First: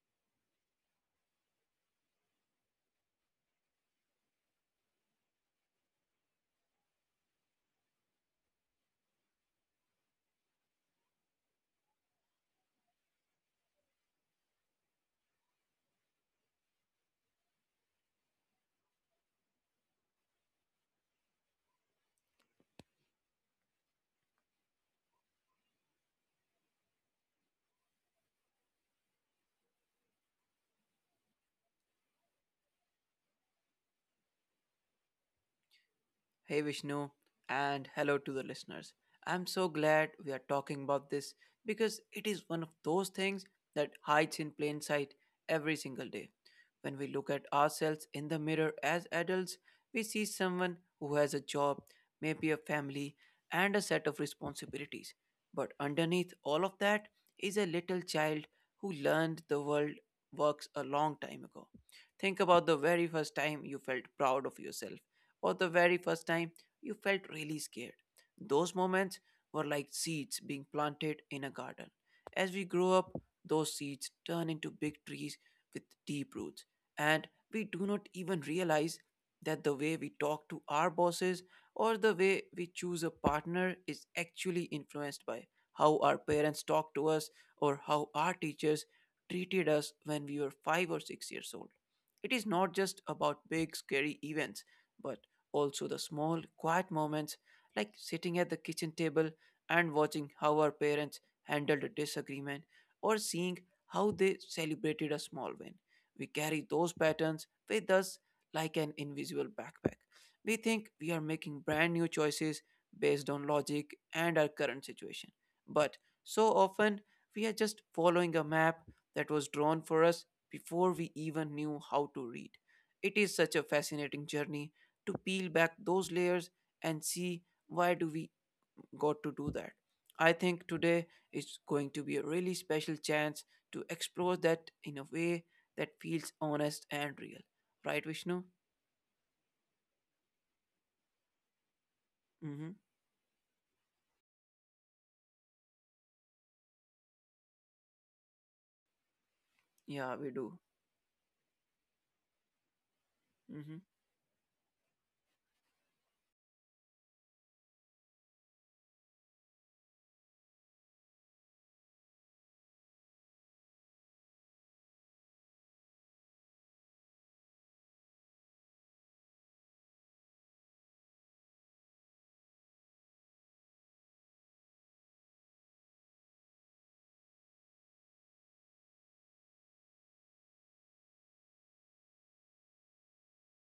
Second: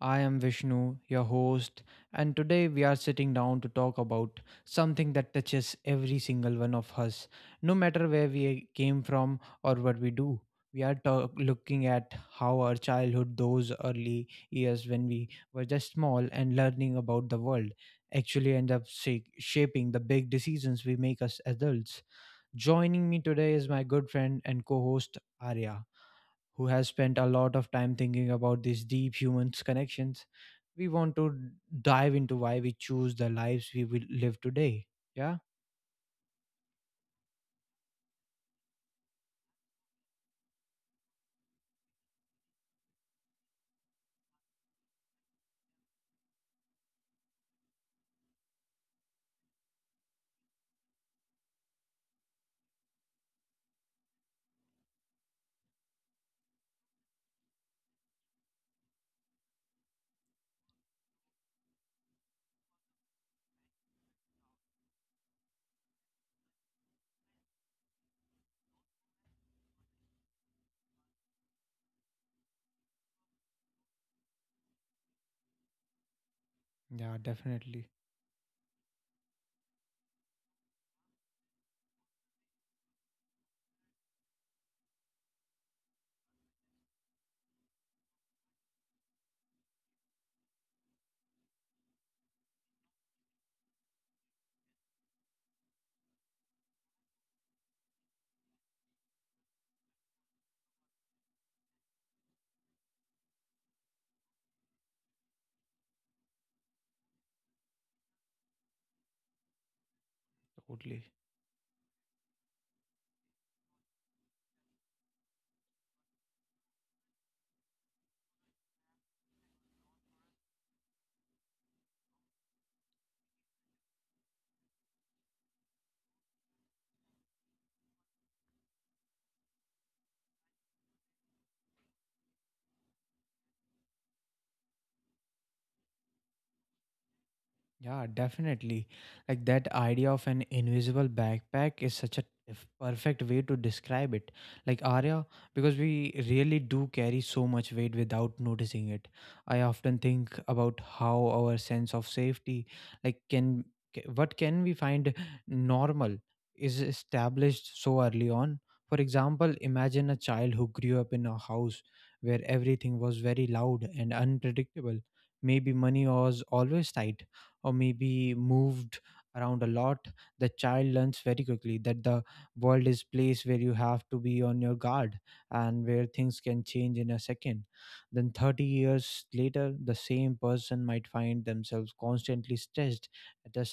I am Vishnu, your host, and today we are sitting down to talk about something that touches every single one of us, no matter where we came from or what we do. We are looking at how our childhood, those early years when we were just small and learning about the world, actually end up shaping the big decisions we make as adults. Joining me today is my good friend and co host, Arya, who has spent a lot of time thinking about these deep human connections. We want to dive into why we choose the lives we will live today. Yeah, Hey Vishnu, and hello to the listeners. I'm so glad we are talking about this because it is one of those things that hides in plain sight every single day. When we look at ourselves in the mirror as adults, we see someone who has a job, maybe a family, and a set of responsibilities. But underneath all of that is a little child who learned the world works a long time ago. Think about the very first time you felt proud of yourself, or the very first time you felt really scared. Those moments were like seeds being planted in a garden. As we grow up, those seeds turn into big trees with deep roots, yeah, and we do Definitely. not even realize that the way we talk to our bosses or the way we choose a partner is actually influenced by how our parents talk to us or how our teachers treated us when we were 5 or 6 years old. It is not just about big, scary events, but also the small, quiet moments like sitting at the kitchen table and watching how our parents handled a disagreement or seeing how they celebrated a small win. We carry those patterns with us like an invisible backpack. We think Totally. we are making brand new choices based on logic and our current situation. But so often, we are just following a map that was drawn for us before we even knew how to read. It is such a fascinating journey to peel back those layers and see why do we got to do that. I think today is going to be a really special chance to explore that in a way that feels honest and real. Right, Yeah, Vishnu? definitely. Like that idea of an invisible backpack is such a Mm-hmm. perfect way to describe it. Like, Arya, because we really do carry so much weight without noticing it. I often Yeah, we think do. about how our sense of safety, like, can Mm-hmm. What can we find normal is established so early on. For example, imagine a child who grew up in a house where everything was very loud and unpredictable. Maybe money was always tight or maybe moved around a lot. The child learns very quickly that the world is place where you have to be on your guard and where things can change in a second. Then 30 years later, the same person might find themselves constantly stressed at a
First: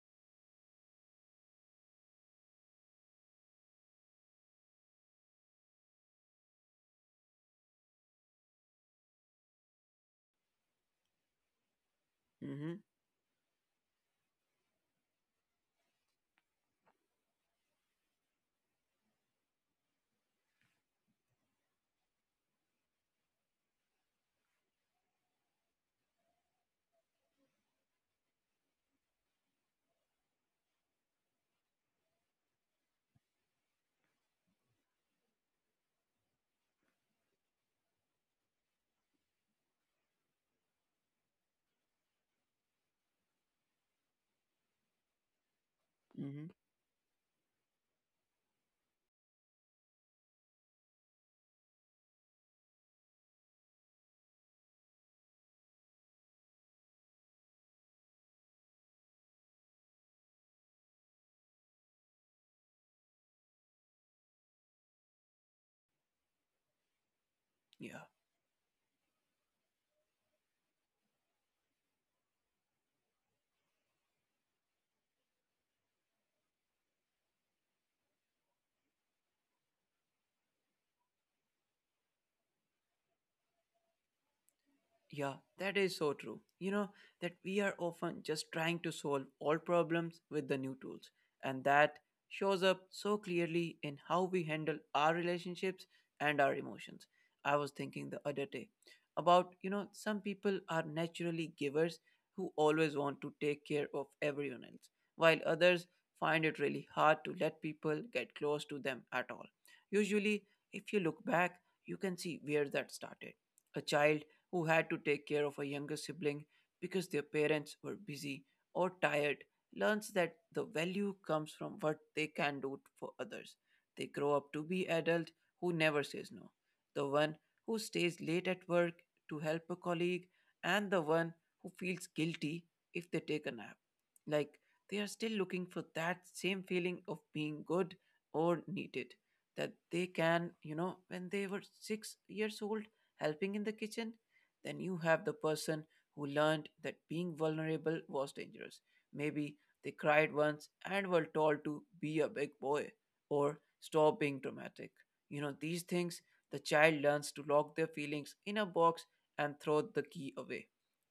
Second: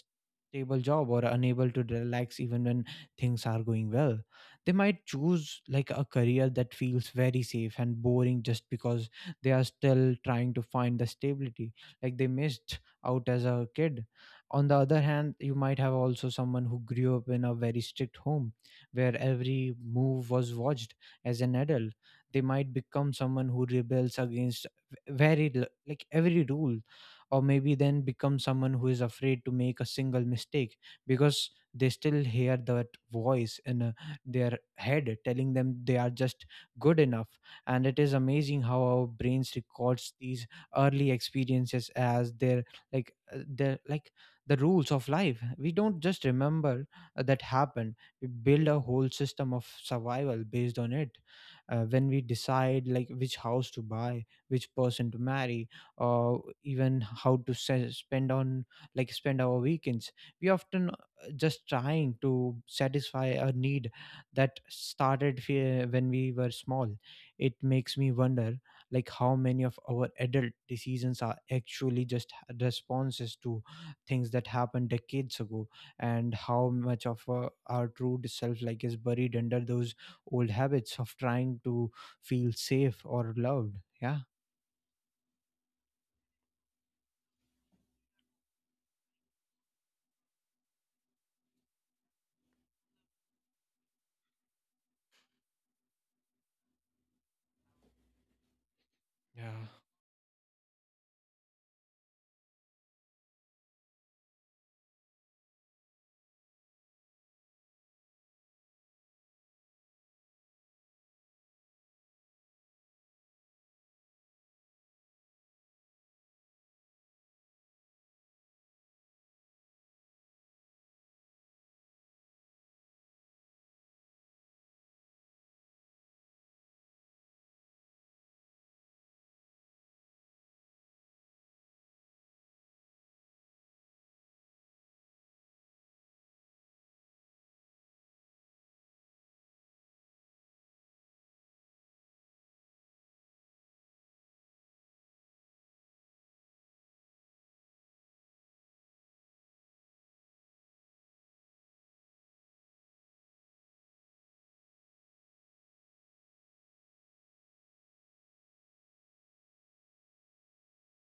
stable job, or unable to relax even when things are going well. They might choose like a career that feels very safe and boring just because they are still trying to find the stability like they Mm-hmm. missed out as a kid. On the other hand, you might have also someone who grew up in a very strict home where every move was watched. As an adult, they might become someone who rebels against like every rule, or maybe then become someone who is afraid to make a single mistake because they still hear that voice in their head telling them they are just good enough. And it is amazing how our brains records these early experiences as their like uh, the like the rules of life. We don't just Mm-hmm. remember that happened, we build a whole system of survival based on it. When we decide like which house to buy, which person to marry, or even how to spend on, like, spend our weekends, we often just trying to satisfy a need that started when we were small. It Yeah. makes me wonder like how many of our adult decisions are actually just responses to things that happened decades ago, and how much of our true self like is buried under those old habits of trying to feel safe or loved. Yeah. Yeah, that is so true. You know, that we are often just trying to solve old problems with the new tools. And that shows up so clearly in how we handle our relationships and our emotions. I was thinking the other day about, you Yeah. know, some people are naturally givers who always want to take care of everyone else, while others find it really hard to let people get close to them at all. Usually, if you look back, you can see where that started. A child who had to take care of a younger sibling because their parents were busy or tired, learns that the value comes from what they can do for others. They grow up to be adult who never says no, the one who stays late at work to help a colleague, and the one who feels guilty if they take a nap. Like they are still looking for that same feeling of being good or needed that they can, you know, when they were 6 years old, helping in the kitchen. Then you have the person who learned that being vulnerable was dangerous. Maybe they cried once and were told to be a big boy or stop being dramatic. You know, these things the child learns to lock their feelings in a box and throw the key away.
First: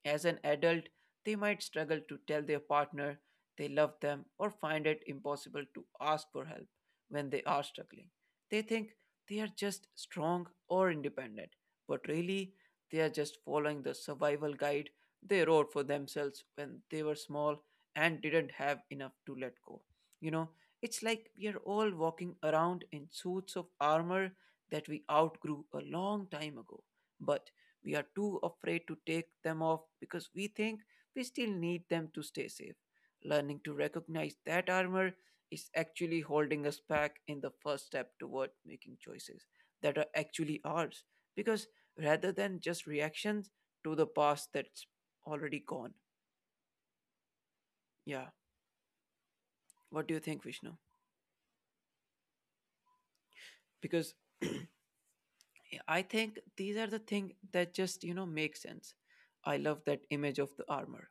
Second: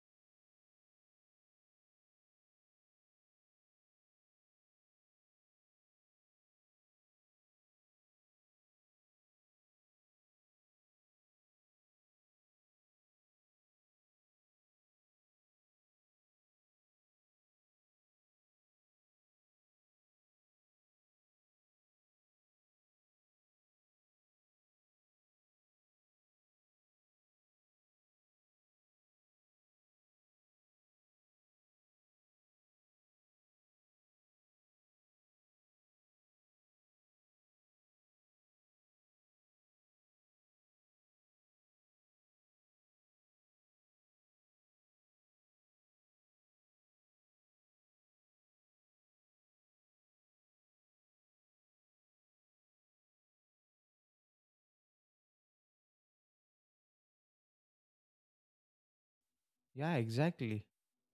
As an adult, they might struggle to tell their partner they love them or find it impossible to ask for help when they are struggling. They think they are just strong or independent, but really they are just following the survival guide they wrote for themselves when they were small and didn't have enough to let go. You know, it's like we are all walking around in suits of armor that we outgrew a long time ago, but we are too afraid to take them off because we think we still need them to stay safe. Learning to recognize that armor is actually holding us back in the first step toward making choices that are actually ours, because rather than just reactions to the past that's already gone. Yeah. What do you think, Vishnu? Because I think these are the things that just make sense. I love Yeah, that image of exactly. the armor.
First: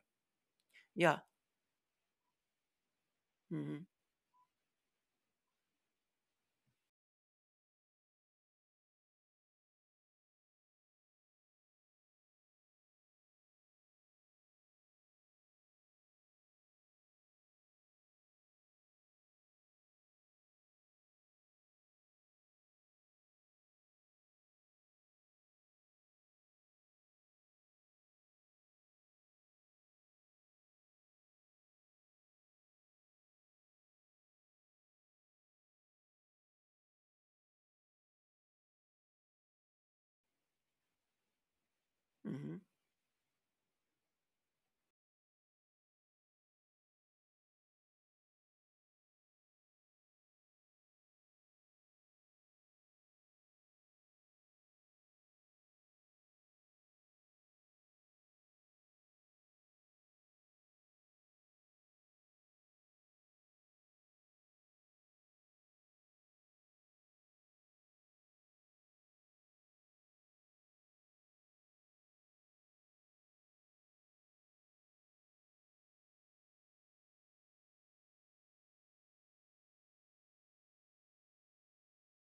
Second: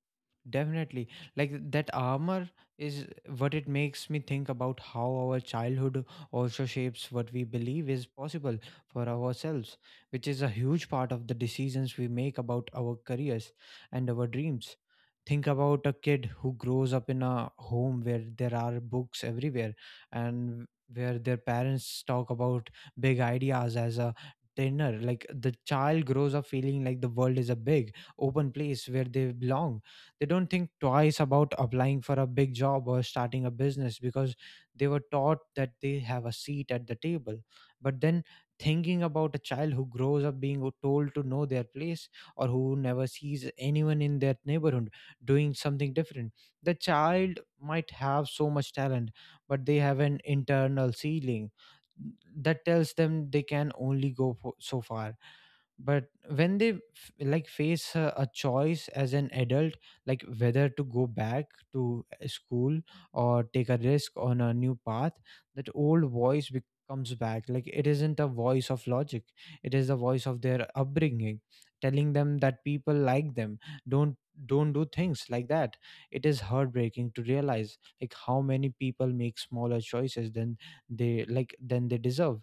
Definitely. Yeah. Like that armor is what it Mm-hmm, makes me think about how our childhood also shapes what we believe is possible for ourselves, which is a huge part of the decisions we make about our careers and our dreams. Think about a kid who grows up in a home where there are books everywhere and where their parents talk about big ideas as a dinner. Like the child grows up feeling like the world is a big, open place where they belong. They don't think twice about applying for a big job or starting a business because they were taught that they have a seat at the table. But then, thinking about a child who grows up being told to know their place, or mm-hmm, who never sees anyone in their neighborhood doing something different, the child might have so much talent, but they have an internal ceiling that tells them they can only go for, so far. But when they like face a choice as an adult, like whether to go back to school or take a risk on a new path, that old voice comes back. Like it isn't a voice of logic, it is the voice of their upbringing telling them that people like them don't don't do things like that. It is heartbreaking to realize like how many people make smaller choices than they like than they deserve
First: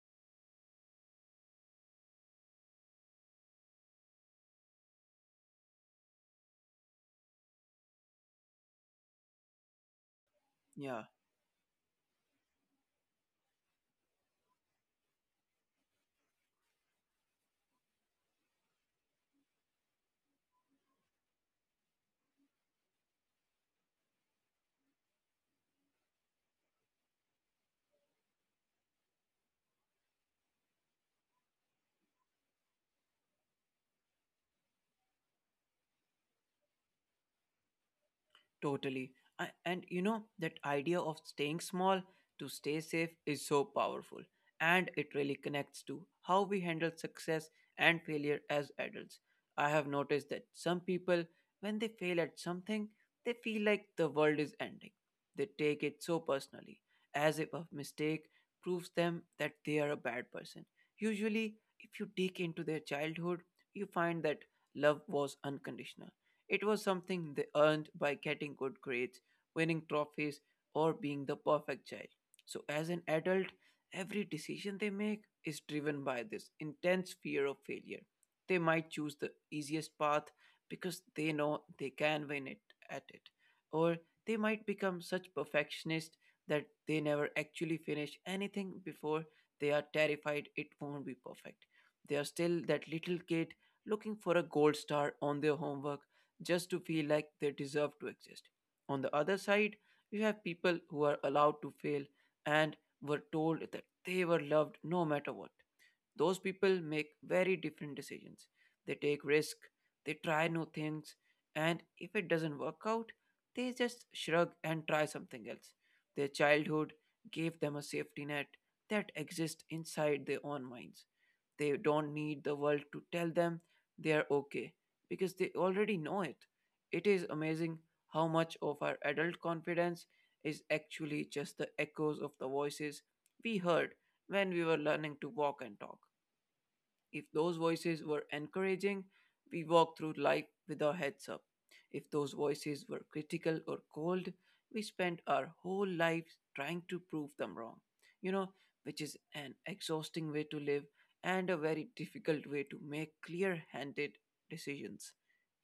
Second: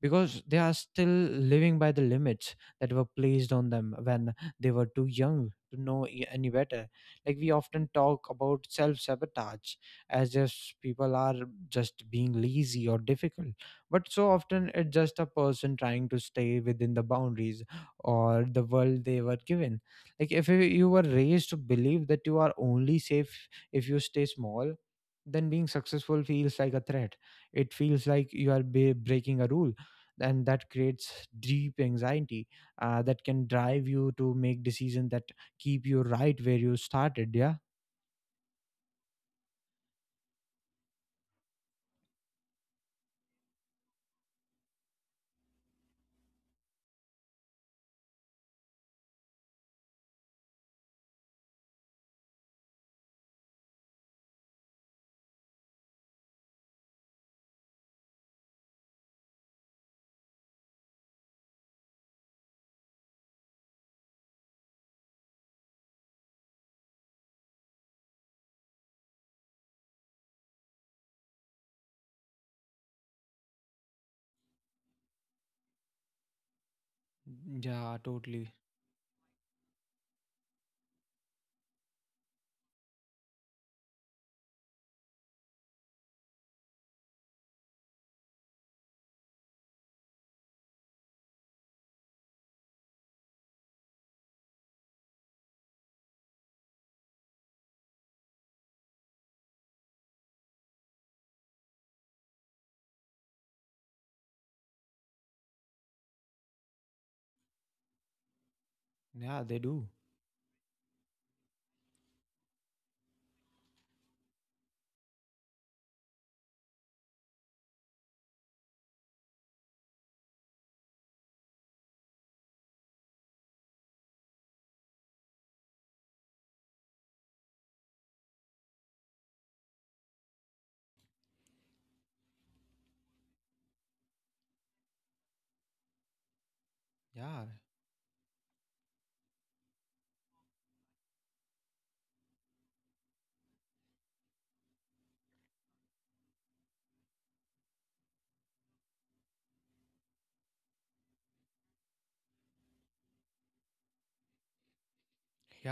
because they are still living by the limits that were placed on them when they were too young to know any better. Like we often talk about self sabotage as if yeah. people are just being lazy or difficult, but so often it's just a person trying to stay within the boundaries or the world they were given. Like if you were raised to believe that you are only safe if you stay small, then being successful feels like a threat. It feels like you are be breaking a rule, and that creates deep anxiety that can drive you to make decisions that keep you right where you started. Yeah. Totally. I, and you know, that idea of staying small to stay safe is so powerful. And it really connects to how we handle success and failure as adults. I have noticed that some people, when they fail at something, they feel like the world is ending. They take it so personally, as if a mistake proves them that they are a bad person. Usually, if you dig into their childhood, you find that love was unconditional, it was something they earned by getting good grades, winning trophies, or being the perfect child. So, as an adult, every decision they make is driven by this intense fear of Yeah, failure. totally. They might choose the easiest path because they know they can win it at it, or they might become such perfectionists that they never actually finish anything before they are terrified it won't be perfect. They are still that little kid looking for a gold star on their homework just to feel like they deserve to exist. On the other side, you have people who are allowed to fail and were told that they were loved no matter what. Those people make very different decisions. They Yeah, take they risk, do. they try new things, and if it doesn't work out, they just shrug and try something else. Their childhood gave them a safety net that exists inside their own minds. They don't need the world to tell them they are okay because they already know it. It is amazing how much of our adult confidence is actually just the echoes of the voices we heard when we were learning to walk and talk. If Yeah, those voices were encouraging, we walked through life with our heads up. If those voices were critical or cold, we spent our whole lives trying to prove them wrong. You know, which is an exhausting way to live and a very difficult way to make clear handed decisions.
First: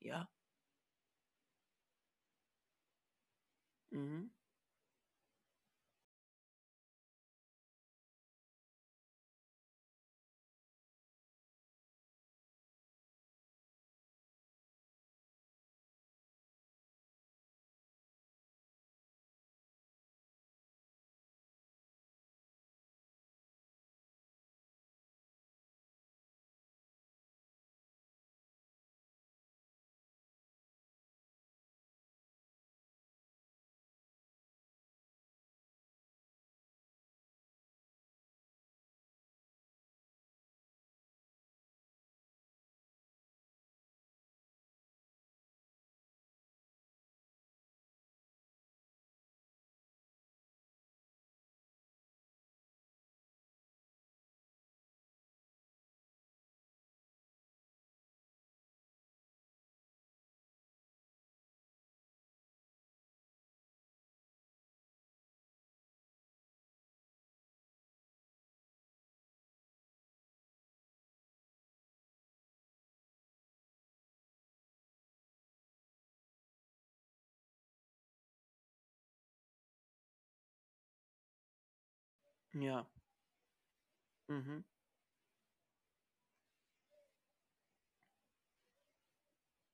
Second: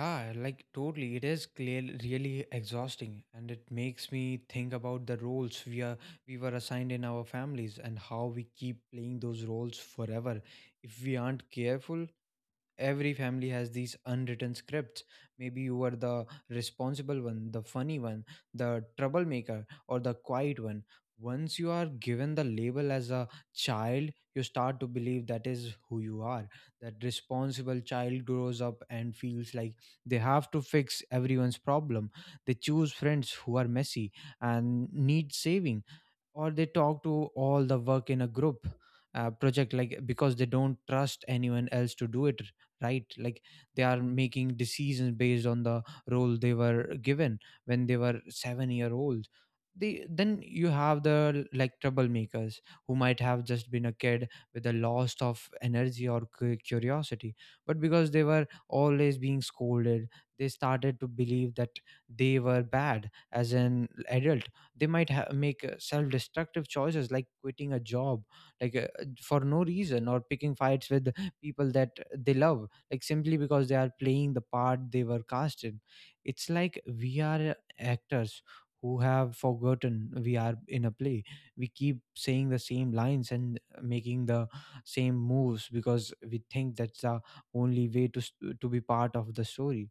Yeah. like totally. It is clear, really exhausting, and it makes Mm-hmm. me think about the roles we were assigned in our families, and how we keep playing those roles forever if we aren't careful. Every family has these unwritten scripts. Maybe you are the responsible one, the funny one, the troublemaker, or the quiet one. Once you are given the label as a child, you start to believe that is who you are. That responsible child grows up and feels like they have to fix everyone's problem. They choose friends who are messy and need saving, or they talk to all the work in a group project like because they don't trust anyone else to do it right. Like they are making decisions based on the role they were given when they were 7-year old. They then you have the like troublemakers who might have just been a kid with a loss of energy or curiosity, but because they were always being scolded, they started to believe that they were bad. As an adult, they might make self-destructive choices like quitting a job like uh, for no reason, or picking fights with people that they love, like simply because they are playing the part they were cast in. It's like we are actors who have forgotten we are in a play. We keep saying the same Yeah. lines and making the Mm-hmm. same moves because we think that's the only way to to be part of the story.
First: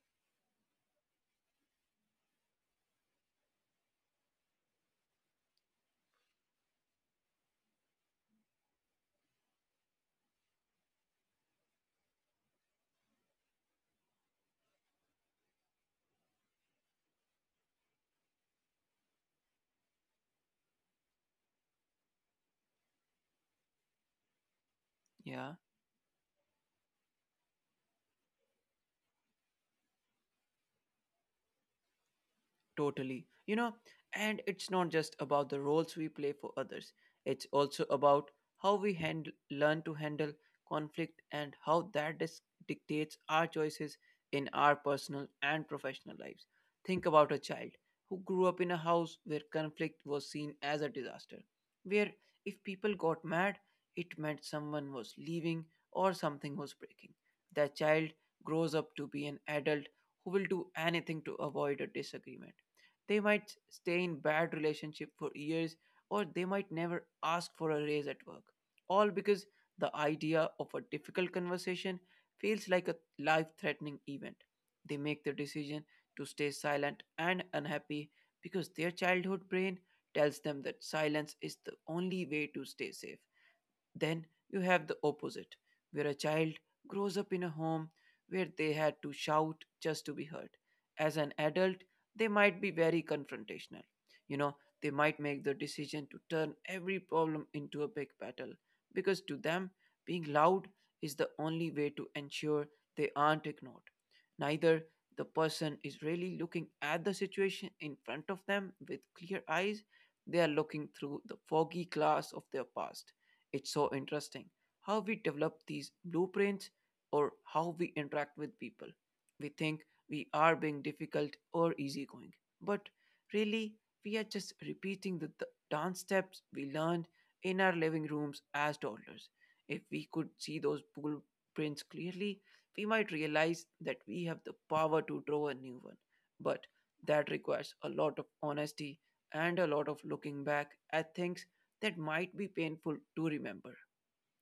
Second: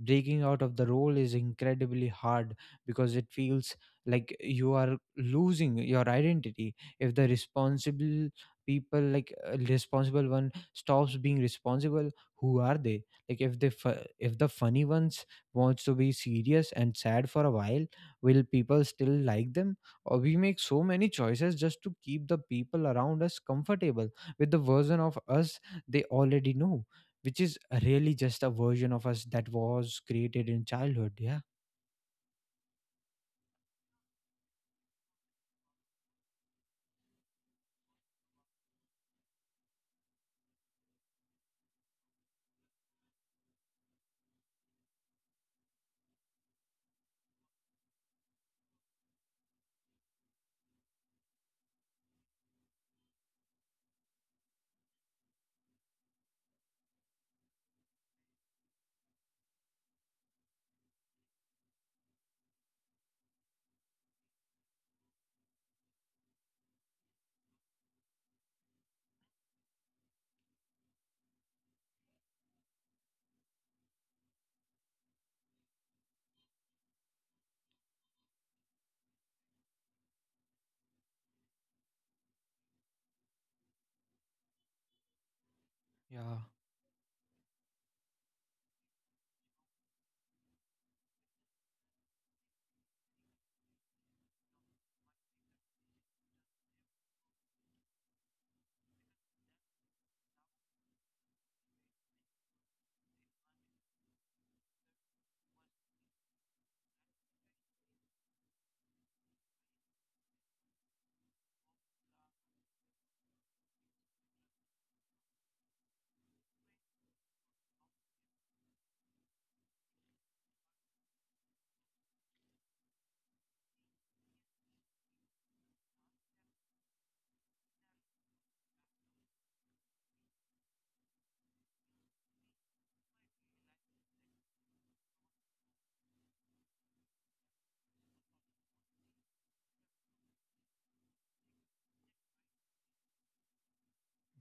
Breaking out of the role is incredibly hard because it feels like you are losing your identity. If the responsible people like responsible one stops being responsible, who are they? Like if if the funny ones wants to be serious and sad for a while, will people still like them? Or we make so many choices just to keep the people around us comfortable with the version of Yeah. us they already know, which is really just a version of us that was created in childhood. Yeah. Totally. You know, and it's not just about the roles we play for others, it's also about how we learn to handle conflict and how that dictates our choices in our personal and professional lives. Think about a child who grew up in a house where conflict was seen as a disaster, where if people got mad, it meant someone was leaving or something was breaking. That child grows up to be an adult who will do anything to avoid a disagreement. They might stay in bad relationship for years or they might never ask for a raise at work. All because the idea of a difficult conversation feels like a life-threatening event. They make the decision to stay silent and unhappy because their childhood brain tells them that silence is the only way to stay safe. Then you have the opposite, where a Yeah. child grows up in a home where they had to shout just to be heard. As an adult, they might be very confrontational. You know, they might make the decision to turn every problem into a big battle because to them, being loud is the only way to ensure they aren't ignored. Neither the person is really looking at the situation in front of them with clear eyes, they are looking through the foggy glass of their past. It's so interesting how we develop these blueprints or how we interact with people. We think we are being difficult or easygoing, but really, we are just repeating the dance steps we learned in our living rooms as toddlers. If we could see those blueprints clearly, we might realize that we have the power to draw a new one. But that requires a lot of honesty and a lot of looking back at things that might be painful to remember.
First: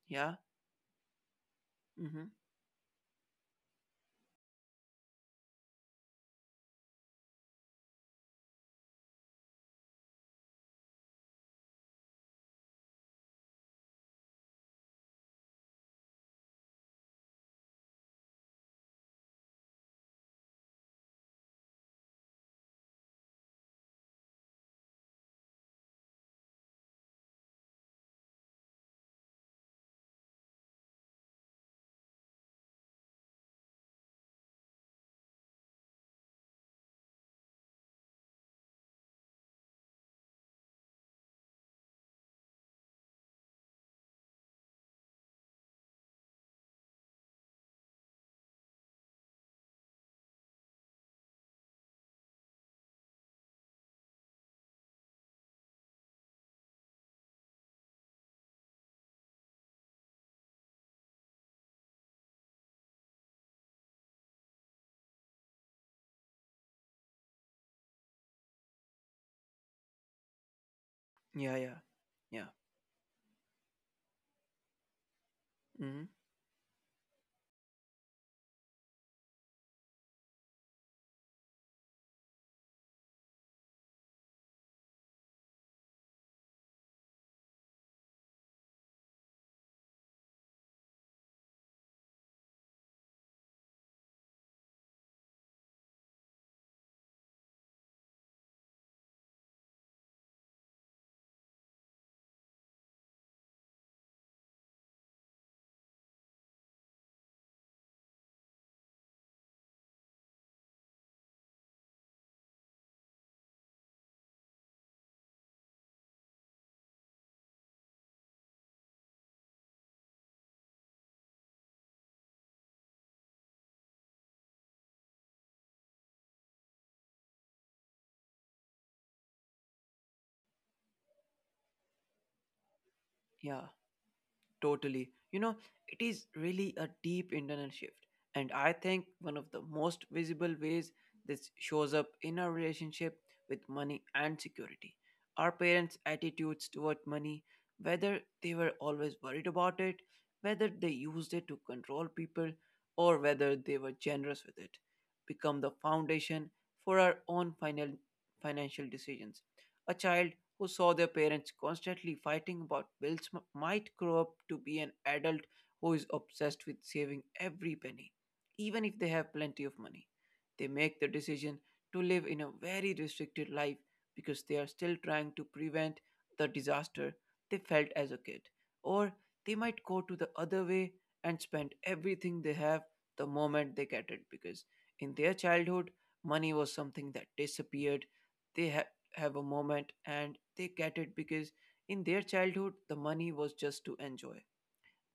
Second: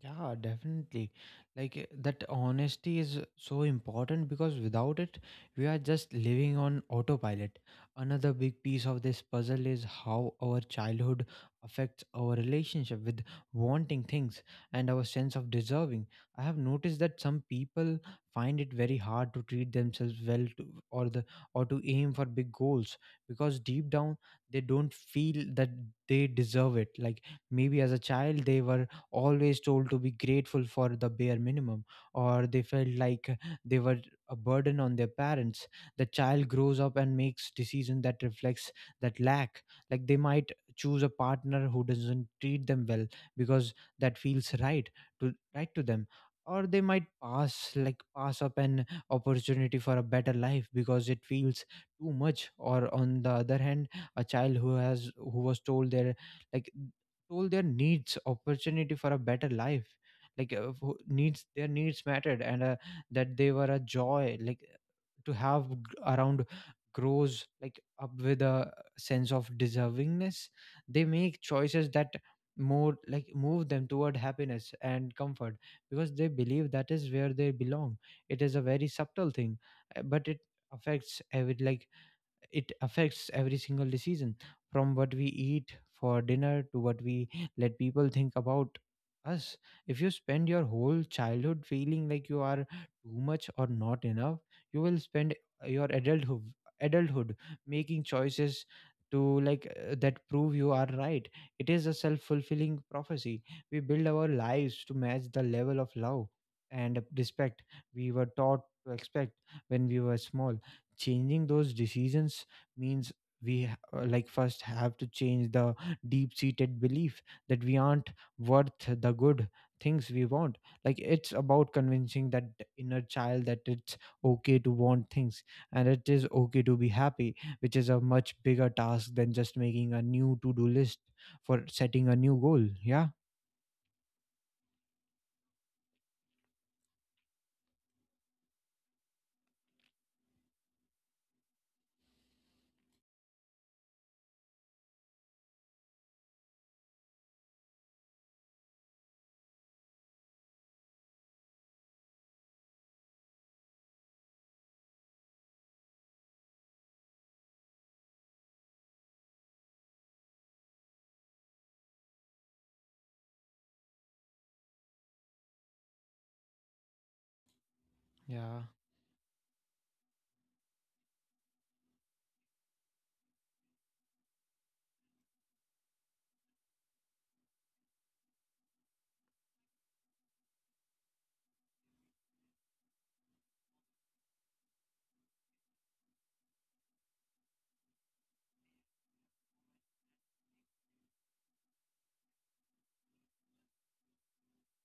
Yeah, Yeah. definitely. Like Mm-hmm. that honesty is so important, because without it, we are just living on autopilot. Another big piece of this puzzle is how our childhood affects our relationship with wanting things and our sense of deserving. I have noticed that some people find it very hard to treat themselves well to, or the or to aim for big goals because deep down they don't feel that they deserve it. Like maybe as a child they were always told to be grateful for the bare minimum, or they felt like they were a burden on their parents. The child grows up and makes decisions that reflects that lack. Like they might choose a partner who doesn't treat them well because that feels right to right to them. Or they might pass up an opportunity for a better life because it feels too much. Or on the other hand, a child who was like told their needs opportunity for a better life like who- needs their needs mattered and that they were a joy, to have around, grows up with a sense of deservingness. They make Yeah. Yeah. choices that Yeah. more like move them toward happiness and comfort Mm-hmm. because they believe that is where they belong. It is a very subtle thing, but affects every like it affects every single decision, from what we eat for dinner to what we let people think about us. If you spend your whole childhood feeling like you are too much or not enough, you will spend your adulthood making choices to like that prove you are right. It is a self-fulfilling prophecy. We build our lives to match the level of love and respect we were taught to expect when we were small. Changing those decisions means we first have to change the deep seated belief that we aren't worth the good things we want. Like it's about convincing that inner child that it's okay to want things and it is okay to be happy, which is a much bigger task than just making a new to do list for setting a new goal. Yeah. Yeah. Totally. You know, it is really a deep internal shift. And I think one of the most visible ways this shows up in our relationship with money and security. Our parents' attitudes toward money, whether they were always worried about it, whether they used it to control people, or whether they were generous with it, become the foundation for our own financial decisions. A child who saw their parents constantly fighting about bills might grow up to be an adult who is obsessed with saving every penny, even Yeah, if they have plenty of money. They make the decision to live in a very restricted life because they are still trying to prevent the disaster they felt as a kid. Or they might go to the other way and spend everything they have the moment they get it because in their childhood, money was something that disappeared. They have a moment and they get it because in their childhood the money was just to enjoy.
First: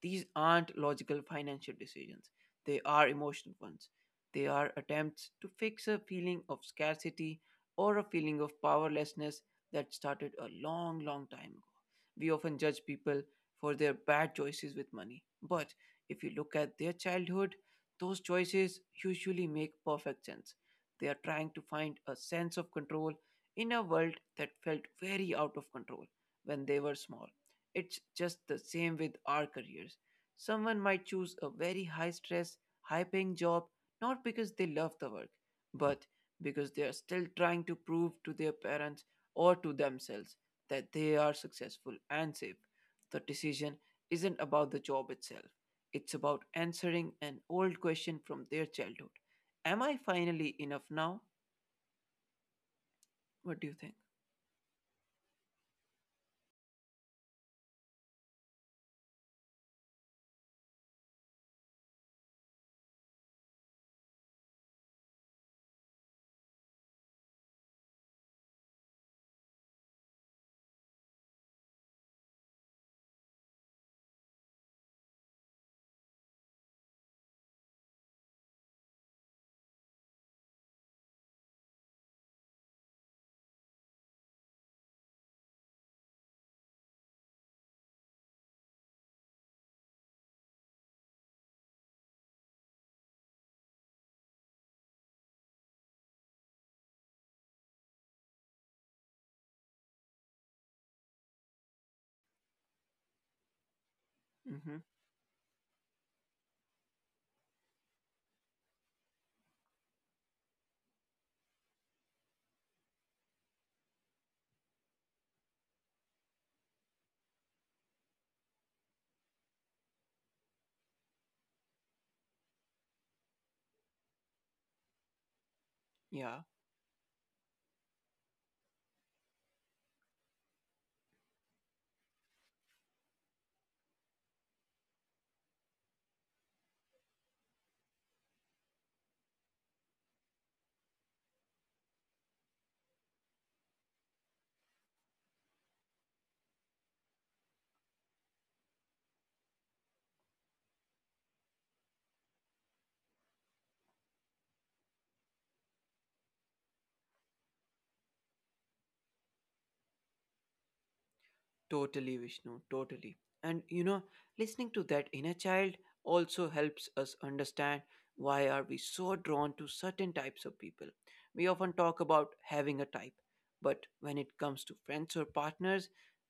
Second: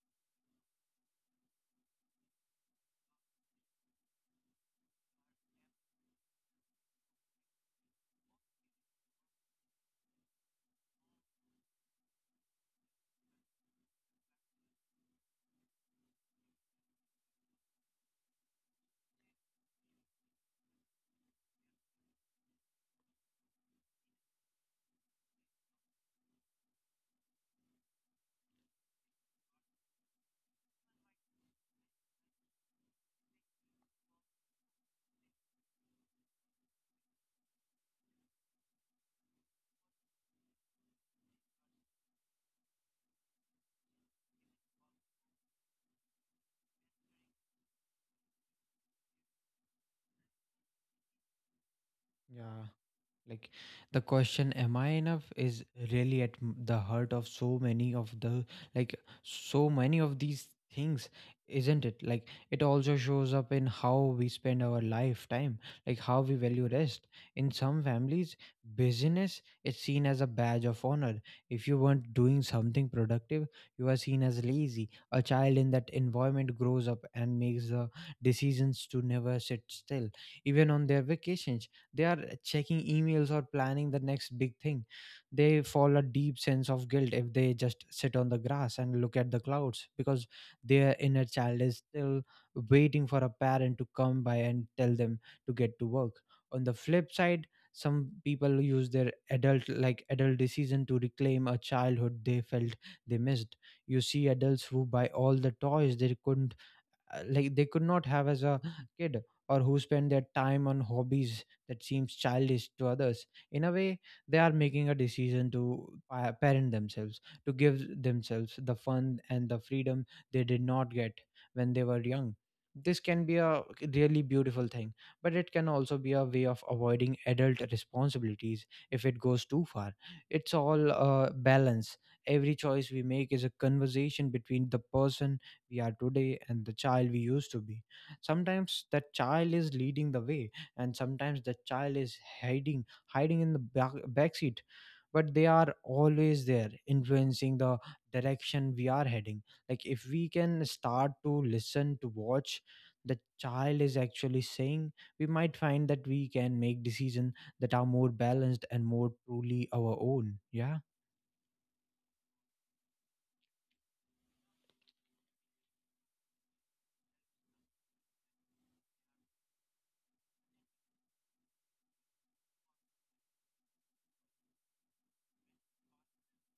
These aren't logical financial decisions, they are emotional ones. They are attempts to fix a feeling of scarcity or a feeling of powerlessness that started a long, long time ago. We often judge people for their bad choices with money, but if you look at their childhood, those choices usually make perfect sense. They are trying to find a sense of control in a world that felt very out of control when they were small. It's just the same with our careers. Someone might choose a very high stress, high paying job not because they love the work, but because they are still trying to prove to their parents or to themselves that they are successful and safe. The decision isn't about the job itself, it's about answering an old question from their childhood. Am I finally enough now? yeah. Like the What do you think? question, am I enough, is really at the heart of like so many of these things, isn't it? Like it also shows up in how we spend our lifetime, like how we value rest. In some families, busyness is seen as a badge of honor. If you weren't doing something productive, you are seen as lazy. A child in that environment grows up and makes the decisions to never sit still. Even on their vacations they are checking emails or planning the next big thing. They fall a deep sense of guilt if they just sit on the grass and look at the clouds because their inner child is still waiting for a parent to come by and tell them to get to work. On the flip side, some people use their adult decision to reclaim a childhood they felt they missed. You see adults who buy Hmm. all the toys they couldn't they could not have as a kid, or who spend their time on hobbies that seems childish to others. In a way, they are making a decision to parent themselves, to give themselves the fun and the freedom they did not get when they were young. This can be a really beautiful thing, but it can also be a way of Yeah. avoiding adult responsibilities if it goes too far. It's all balance. Every choice we make is a conversation between the person we are today and the child we used to be. Sometimes that child is leading the way, and sometimes the child is hiding in the back seat. But they are always there, influencing the direction we are heading. Like if we can start to listen, to watch, the child is actually saying, we might find that we can make decisions that are more balanced and more truly our own. Yeah. Totally, Vishnu, totally. And you know, listening to that inner child also helps us understand why are we so drawn to certain types of people. We often talk about having a type, but when it comes to friends or partners,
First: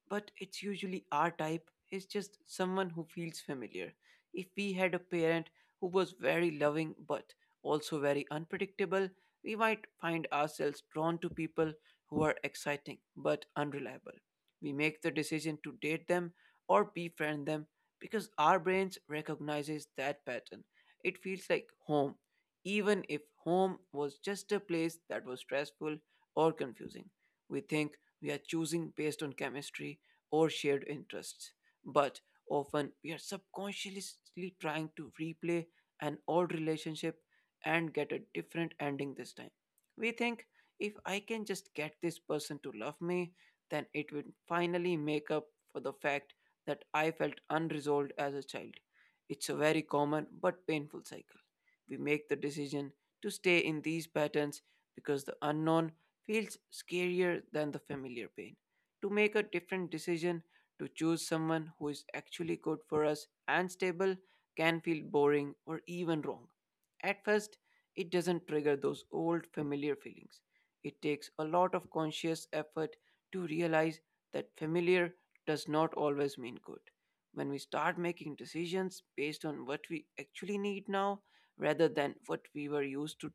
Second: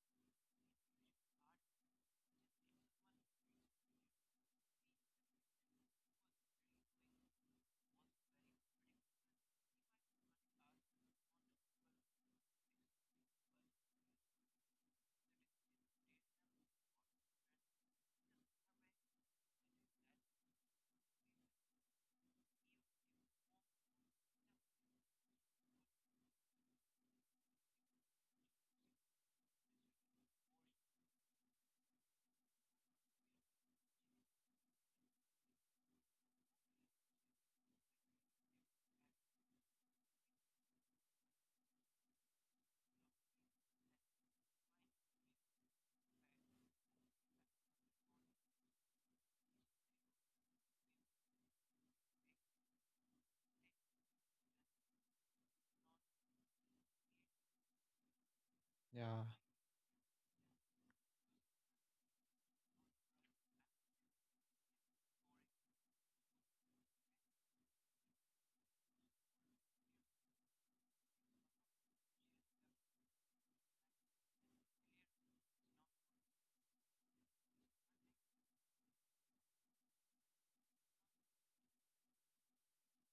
but it's usually our type is just someone who feels familiar. If we had a parent who was very loving but also very unpredictable, we might find ourselves drawn to people who are exciting but unreliable. We make the decision to date them or befriend them because our brains recognizes that pattern. It feels like home, even if home was just a place that was stressful or confusing. We think we are choosing based on chemistry or shared interests, but often we are subconsciously trying to replay an old relationship and get a different ending this time. We think if I can just get this person to love me, then it would finally make up for the fact that I felt unresolved as a child. It's a very common but painful cycle. We make the decision to stay in these patterns because the unknown feels scarier than the familiar pain. To Yeah, make a different decision, to choose someone who is actually good for us and stable, can feel boring or even wrong. At first, it doesn't trigger those old familiar feelings. It takes a lot of conscious effort to realize that familiar does not always mean good. When we start making decisions based on what we actually need now rather than what we were used to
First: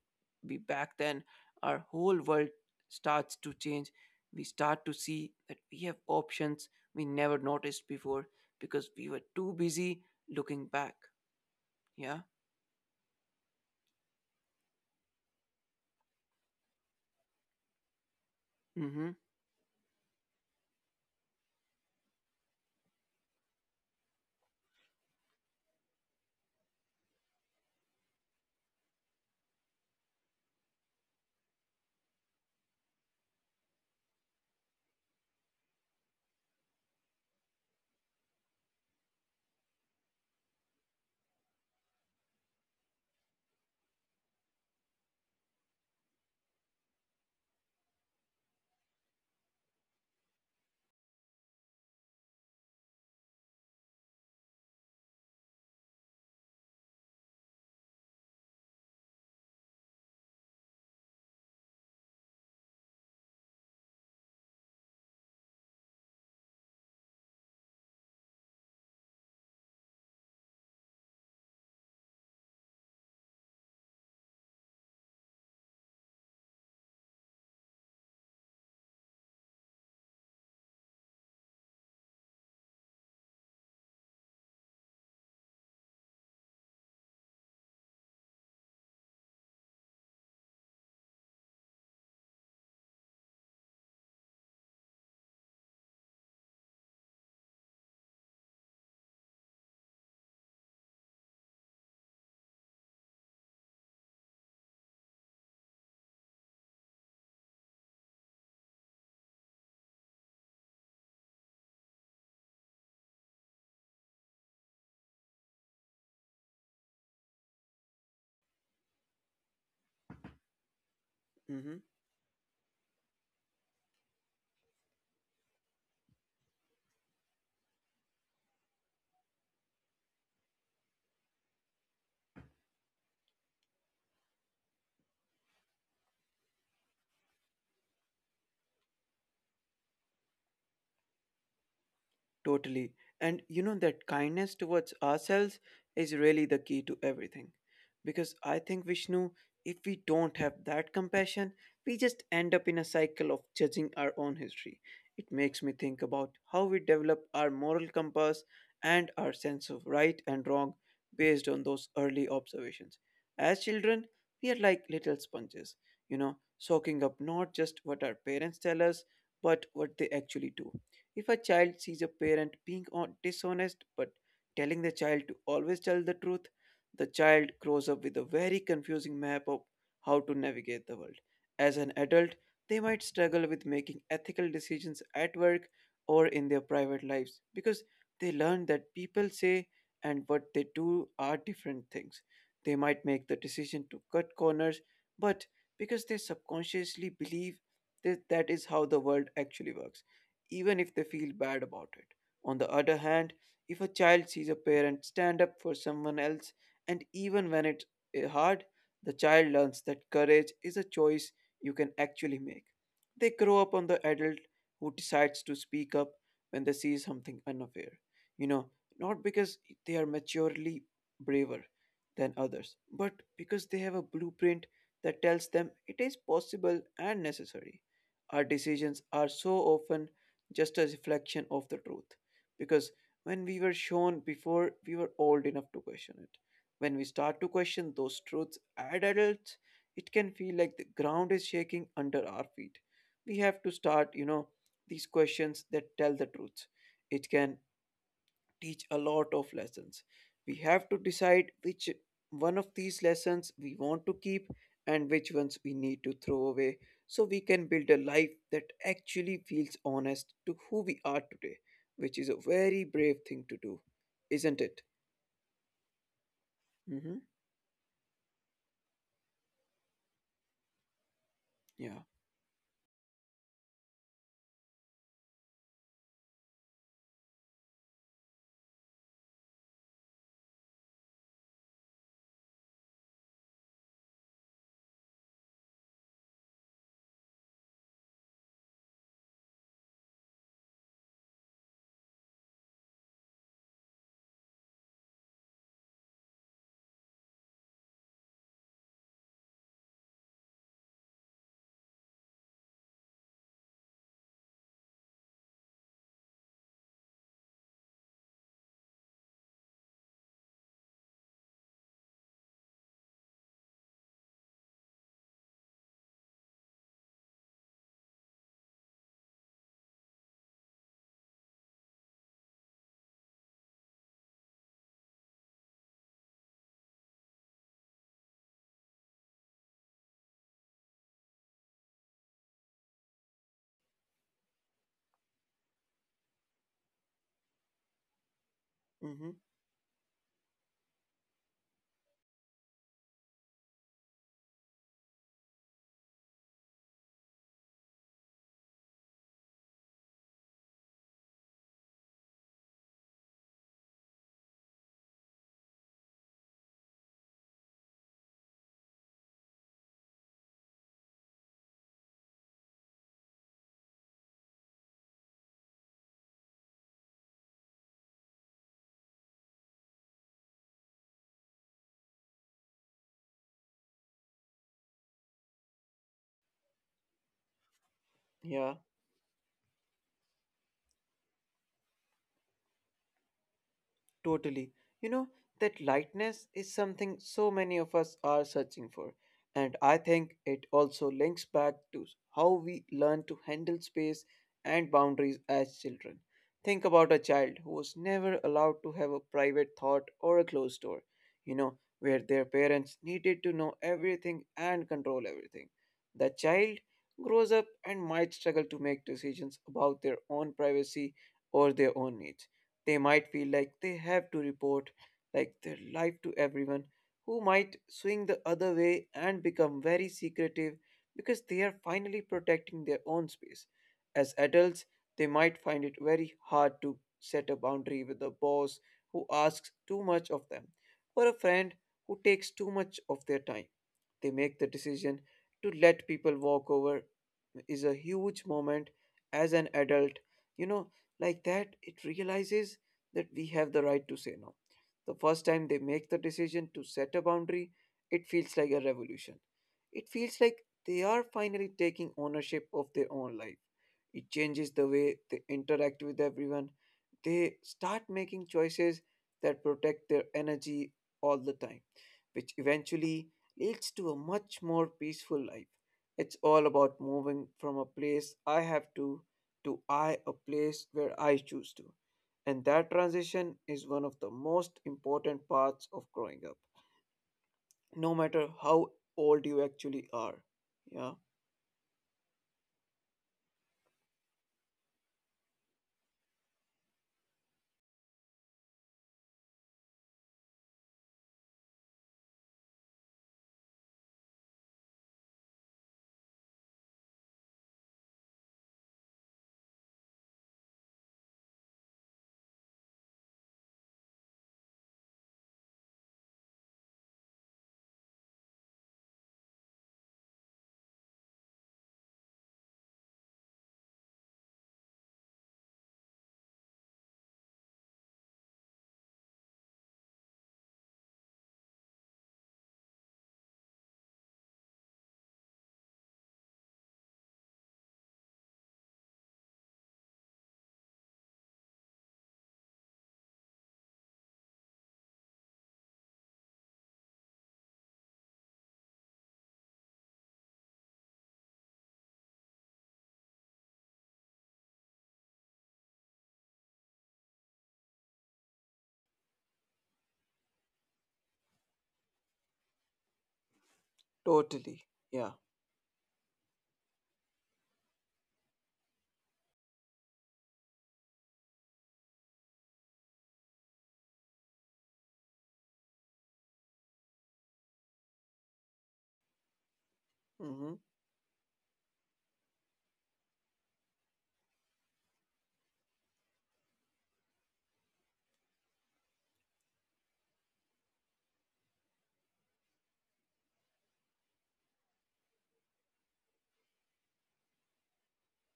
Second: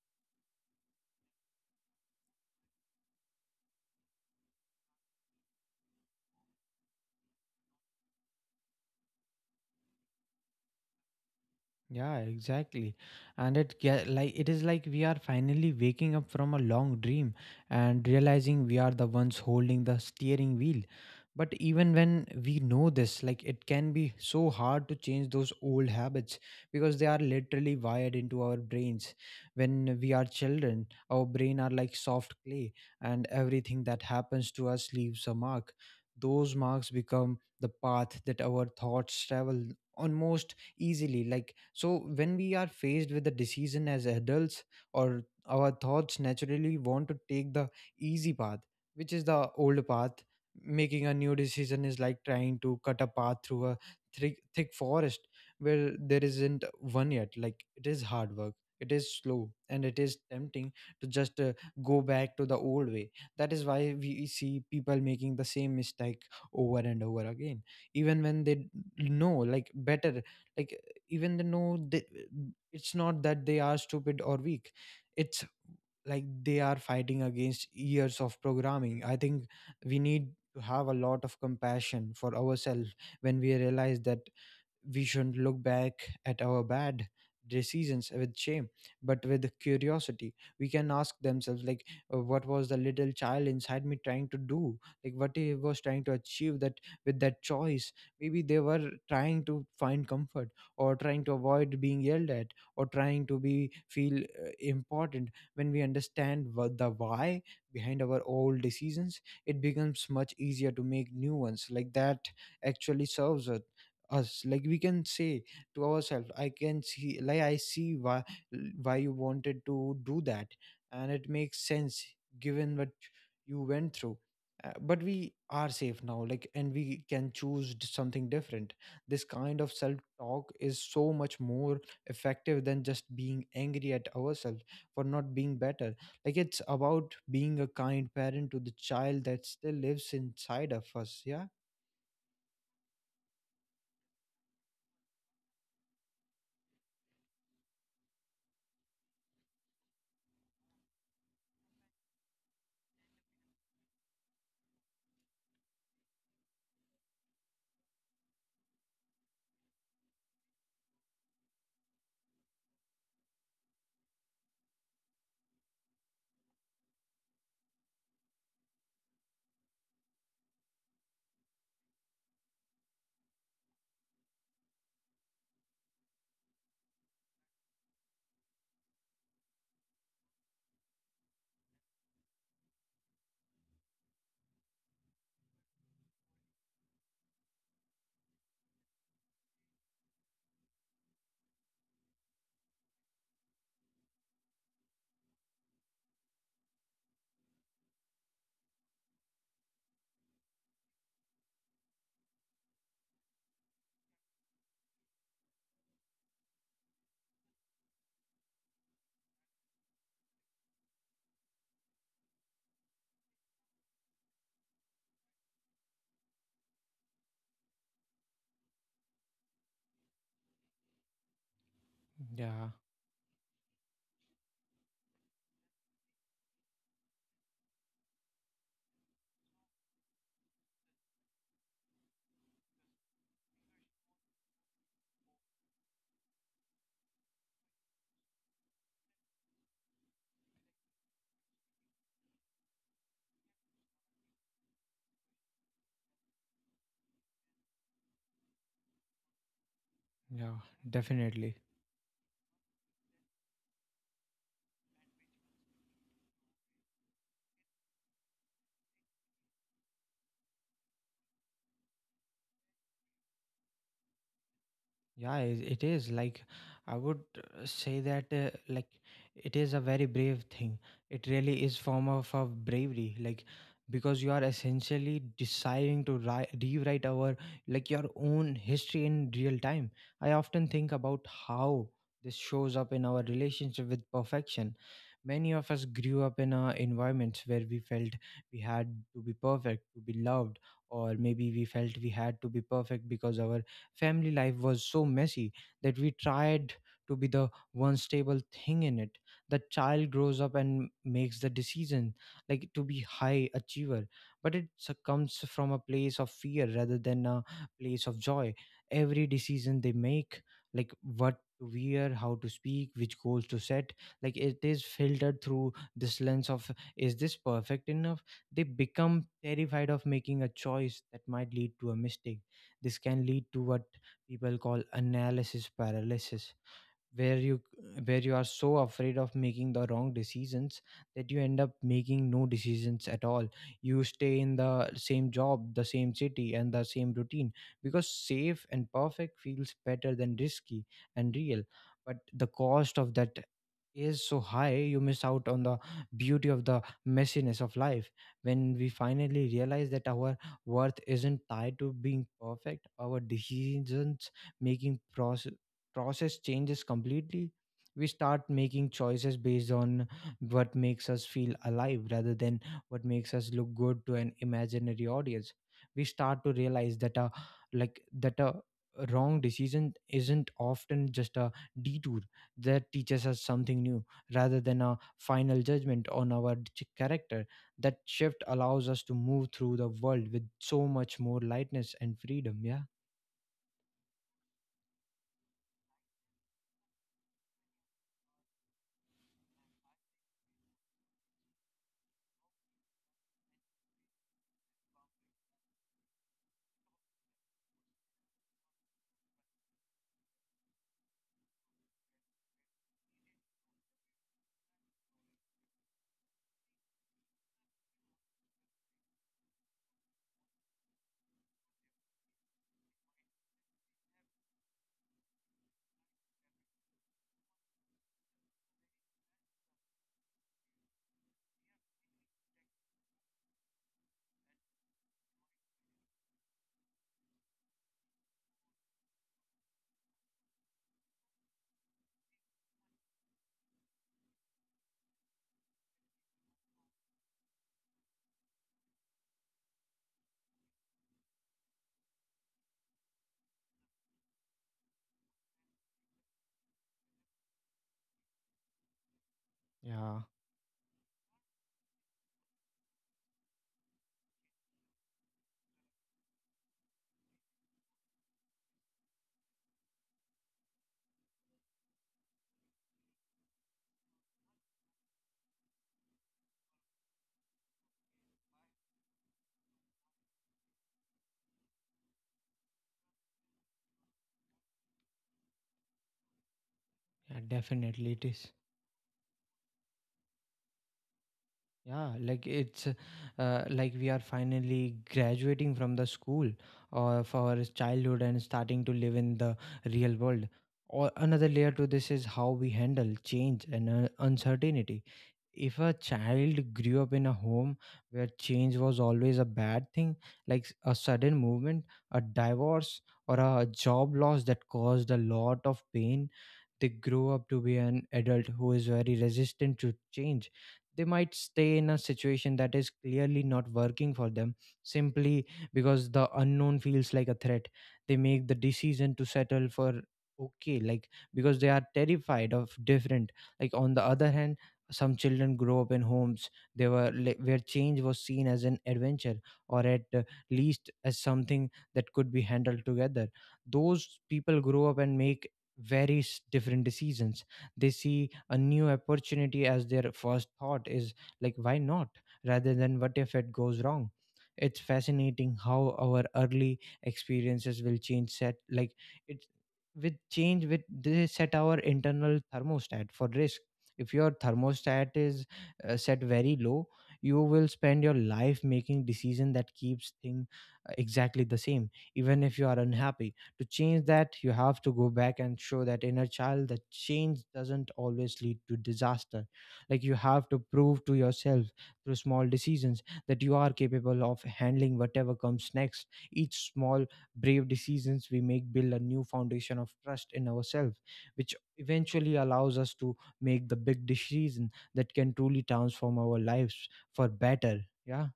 be back then, our whole world starts to change. We start to see that we have options we never noticed before because we were too busy looking back. Yeah, Yeah? exactly. And it is like we are finally waking up from a long dream and realizing we Mm are the hmm. ones holding the steering wheel. But even when we know this, like it can be so hard to change those old habits because they are literally wired into our brains. When we are children, our brain are like soft clay, and everything that happens to us leaves a mark. Those marks become the path that our thoughts travel almost easily. Like, so when we are faced with a decision as adults, or our thoughts naturally want to take the easy path, which is the old path. Making a new decision is like trying to cut a path through a thick forest where there isn't one yet. Like, it is hard work, it is slow, and it is tempting to just go back to the old way. That is why we see people making the same mistake over and over again, even when they know better. Like, even it's not that they are stupid or weak. It's like they are fighting against years of programming. I think we need to have a lot of compassion for ourselves. When we realize that, we shouldn't look back at our bad decisions with shame, but with curiosity. We can ask themselves, like, what was the little child inside me trying to do? Like, what he was trying to achieve that with that choice? Maybe they were trying to find comfort, or trying to avoid being yelled at, or trying to be feel important. When we understand what the why behind our old decisions, it becomes much easier to make new ones that actually serves us. Like we can say to ourselves, I can see like I see why you wanted to do that, and it Mm makes hmm. sense given what you went through. But we are safe now, like, and we can choose something different. This kind of self talk is so much more effective than just being angry at ourselves for not being better. Like it's about being a kind parent to the child that still lives inside of us. Yeah. Totally. And you know that kindness towards ourselves is really the key to everything. Because I think, Vishnu, if we don't have that compassion, we just end up in a cycle of judging our own history. It makes me think about how we develop our moral compass and our sense of right and wrong based on those early observations. As children, we are like little sponges, you know, soaking up not just what our parents tell us, but what they actually do. If a child sees a parent being dishonest but telling the child to always tell the truth, the child grows up with a very confusing map of how to navigate the world. As an adult, they might struggle with making ethical decisions at work or in their private lives because they learn that people say and what they do are different things. They might make the decision to cut corners, but because they subconsciously believe that that is how the world actually works, even if they feel bad about it. On the other hand, if a child sees a parent stand up for someone else, and even when it's hard, the child learns that courage is a choice you can actually make. They grow up on the adult who decides to speak up when they see something unfair. You know, not because they are maturely braver than others, Yeah, but because they have a blueprint that tells them it is possible and necessary. Our decisions are so often just a reflection of the truth. Because when we were shown before, we were old enough to question it. When we start to question those truths as adults, it can feel like the ground is shaking under our feet. We have to start, you know, these questions that tell the truth. It can teach a lot of lessons. We yeah, have to decide definitely. which one of these lessons we want to keep and which ones we need to throw away so we can build a life that actually feels honest to who we are today, which is a very brave thing to do, isn't it? Yeah, it is like, I Mm-hmm. would say that it is a very brave thing. It really is Yeah. form of bravery, like because you are essentially deciding to rewrite our like your own history in real time. I often think about how this shows up in our relationship with perfection. Many of us grew up in environments where we felt we had to be perfect to be loved, or maybe we felt we had to be perfect because our family life was so messy that we tried to be the one stable thing in it. The child grows up and makes the decision, like, to be high achiever, but it comes from a place of fear rather than a place of joy. Every decision they make, like what to wear, how to speak, which goals to set, like it is filtered through this lens of, is this perfect enough? They become terrified of making a choice that might lead to a mistake. This can lead to a people call analysis paralysis, where you are so afraid of making the wrong decisions that you end up making no decisions at all. You stay in the same job, the same city, and the same routine because safe and Mm-hmm. perfect feels better than risky and real. But the cost of that is so high. You miss out on the beauty of the messiness of life. When we finally realize that our worth isn't tied to being perfect, our decisions making process changes completely. We start making choices based on what makes us feel alive rather than what makes us look good to an imaginary audience. We start to realize that a like that a wrong decision isn't often just a detour that teaches us something new, rather than a final judgment on our character. That shift Yeah. allows us to move through the world with so much more lightness and freedom. Yeah. Totally. You know, that lightness is something so many of us are searching for. And I think it also links back to how we learn to handle space and boundaries as children. Think about a child who was never allowed to have a private thought or a closed door, you know, where their parents needed to know everything and control everything. The child grows up and might struggle to make decisions about their own privacy or their own needs they might feel like they have to report like their life to everyone, who might swing the other way and become very secretive because they are finally protecting their own space. As adults, they might find it very hard to set a boundary with a boss who asks too much of them, or a friend who takes too much of their time. They make the decision to let people walk over is a huge moment as an adult you know like that it realizes that we have the right to say no. The first time they make the decision to set a boundary, it feels like a revolution. It yeah feels like they are finally taking ownership of their own life. It changes the way they interact with everyone. They start making choices that protect their energy all the time, which eventually leads to a much more peaceful life. It's all about moving from a place I have to I a place where I choose to. And that transition is one of the most important parts of growing up, yeah no definitely it matter is. how old you actually are. Yeah, Yeah, like it's like we are finally graduating from the school or for childhood and starting to live in the real world. Or another layer to this is how we handle change and uncertainty. If a child grew up in a home where change was always a bad thing, like a sudden movement, a divorce, or a job loss that caused a lot of pain, they grow up to be an adult who is very resistant to change. They might stay in a situation that is clearly not working for them simply because the unknown feels like a threat. They make the decision to settle for okay, like, because they are terrified of different. Like, on the other hand, some children grow up in homes where change was seen as an adventure, or at least as something that could be handled together. Those people grow up and make various different decisions. They see a new opportunity as their first thought is, like, why not, rather than what if it goes wrong. It's fascinating how our early experiences will change set like it with change with they set our internal thermostat for risk. If your totally. thermostat Yeah. is set very low, you will spend your life making decision that keeps thing exactly the same even if you are unhappy. To change that, you have to go back and show that inner child that change doesn't always lead to disaster. Like, you have Mm-hmm. to prove to yourself through small decisions that you are capable of handling whatever comes next. Each small brave decisions we make build a new foundation of trust in ourselves, which eventually allows us to make the big decision that can truly transform our lives for better. Yeah.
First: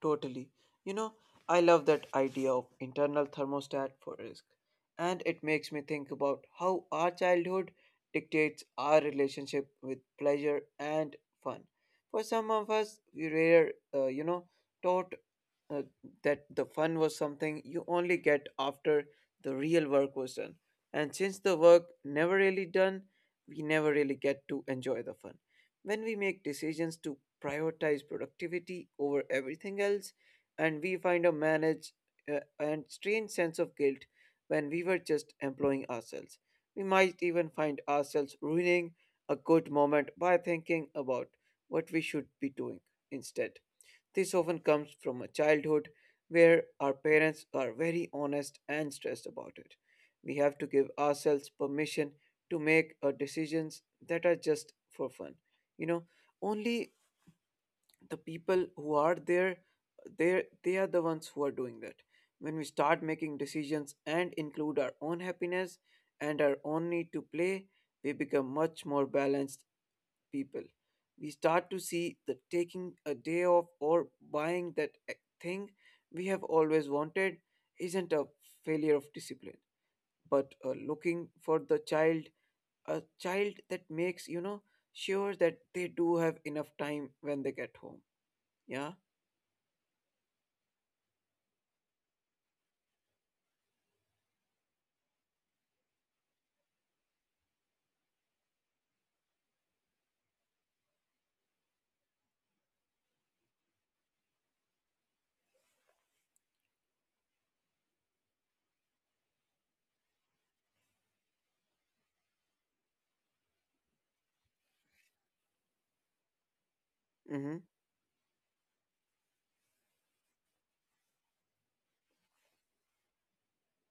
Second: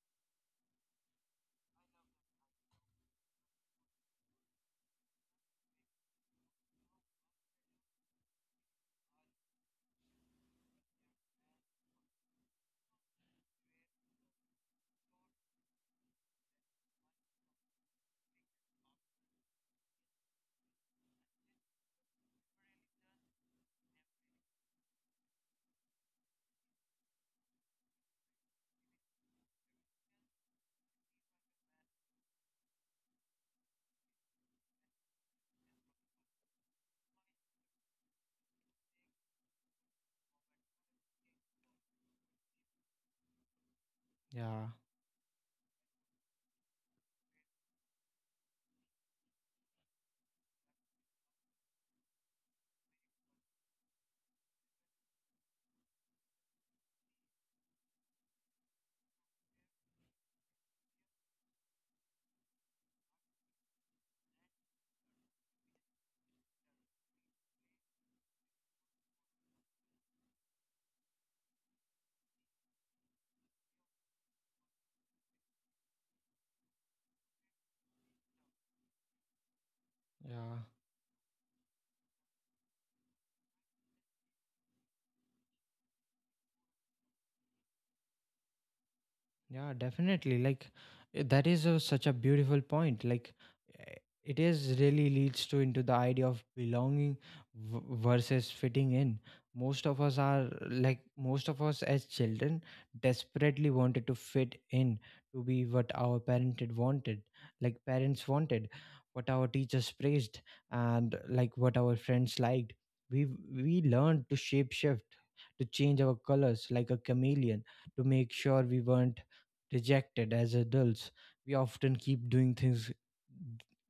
Totally. You know, I love that idea of internal thermostat for risk. And it makes me think about how our childhood dictates our relationship with pleasure and fun. For some of us, we were, you know, taught uh, that the fun was something you only get after the real work was done. And since the work never really done, we never really get to enjoy the fun when we make decisions to prioritize productivity over everything else, and we find a manage and strange sense of guilt when we were just employing ourselves. We might even find ourselves ruining a good moment by thinking about what we should be doing instead. This often Yeah, comes from a childhood where our parents are very honest and stressed about it. We have to give ourselves permission to make decisions that are just for fun. You know, only the people who are there they are the ones who are doing that. When we start making decisions and include our own happiness and our own need to play, we become much more balanced people. We start to see that taking a day off or buying that e- thing we have always wanted isn't a failure of discipline, but yeah. Looking for the child, a child that makes, you know, sure that they do have enough time when they get home. Yeah? Yeah, definitely. Like, that is a, such a beautiful point. Like, eh, it is really leads to into the idea of belonging versus fitting in. Most of us as children desperately wanted to fit in, to be what our parented wanted, like parents wanted, what our teachers praised, and like what our friends liked. We learned to shape shift, to change our colors like a Mm hmm. chameleon, to make sure we weren't rejected. As adults we often keep doing things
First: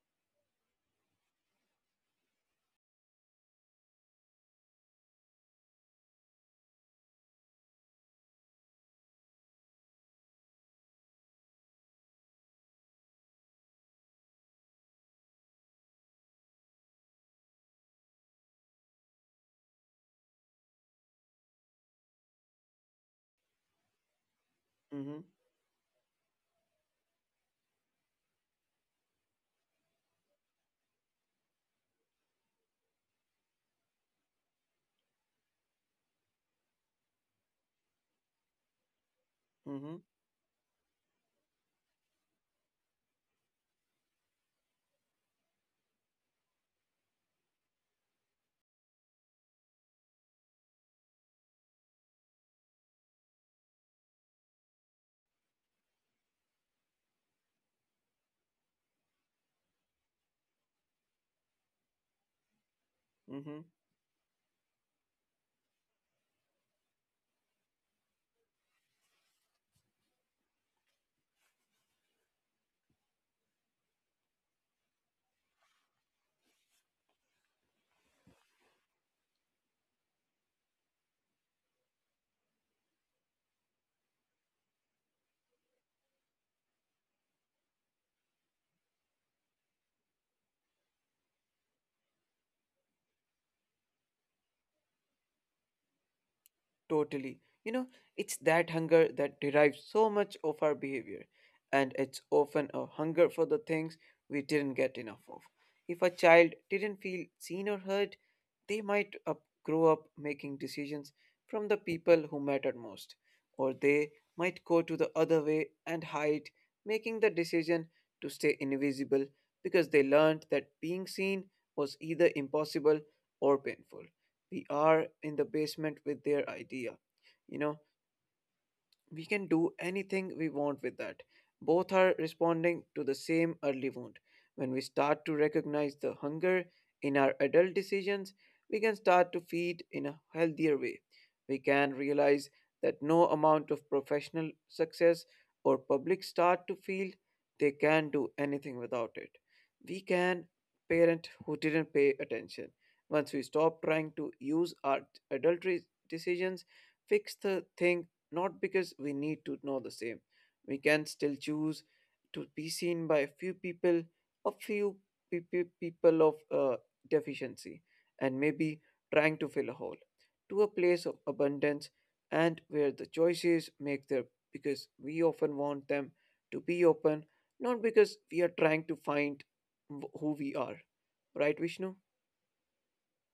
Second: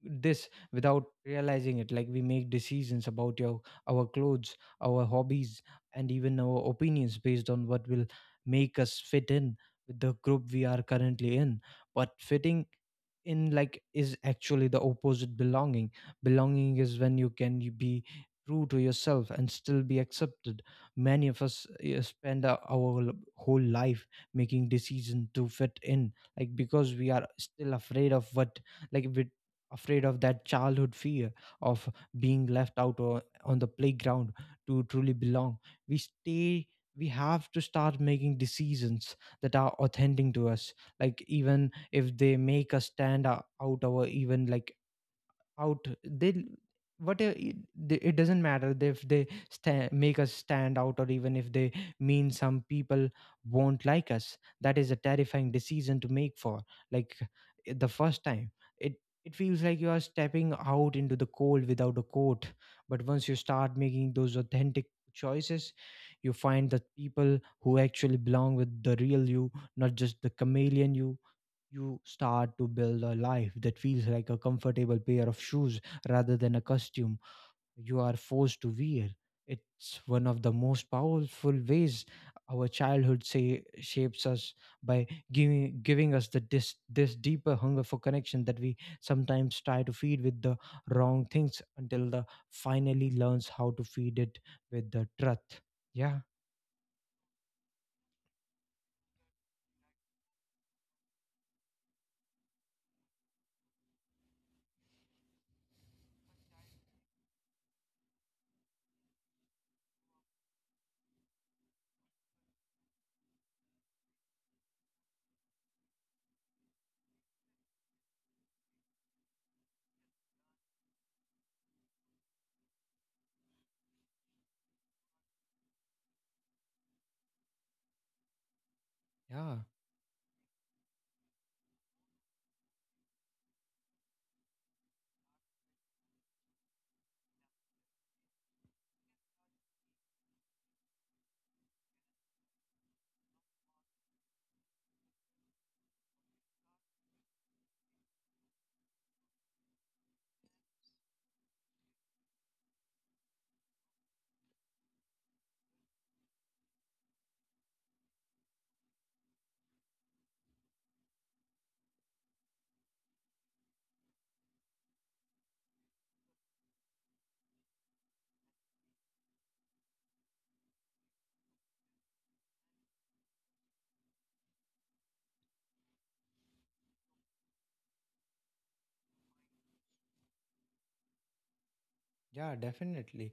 this without realizing it. Like we make decisions about your our clothes, our hobbies, and even our opinions based on what will make us fit in with the group we are currently in. But fitting in like is actually the opposite belonging. Belonging is when you can be true to yourself and still be accepted. Many of us spend our whole life making Mm hmm. decision to fit in, like because we are still afraid of what like we afraid of that childhood fear of being left out or on the playground. To truly belong we stay we have to start making decisions that are Mm hmm. authentic to us, like even if they make us stand out or even like out they whatever it doesn't matter if they make us stand out or even if they mean some people won't like us. That is a terrifying decision to make for, like, the first time. It it feels like you are stepping out into the cold without a coat. But once you Mm hmm. start making those authentic choices, you find the people who actually belong with the real you, not just the chameleon you. You start to build a life that feels like a comfortable pair of shoes rather than a costume you are forced to wear. It's one of the most powerful ways our childhood say, shapes us, by giving us the this this deeper hunger for connection that we sometimes try to feed with the wrong things until the finally learns how to feed it with the truth. Yeah, Totally. You know, it's that hunger that derives so much of our behavior, and it's often a hunger for the things we didn't get enough of. If a child didn't feel seen or heard, they might grow up making decisions from the people who mattered most, or they might go to the other way and hide, making the decision to stay invisible because they learned that being seen was either impossible or painful. We are in the basement with their idea, you know, we can yeah, do anything we want with that. Both are responding to the same early wound. When we start to recognize the hunger in our adult decisions, we can start to feed in a healthier way. We can realize that no amount of professional success or public start to feel they can do anything without it. We can parent who didn't pay attention. Once we stop trying to use our adult decisions, fix the thing not because we need to know the same. We can still choose to be seen by a few people, a few people of deficiency, and maybe trying to fill a hole to a place of abundance and where the choices make their because we often want them to be open, not because we are trying to find who we are. Right, Vishnu? yeah, definitely.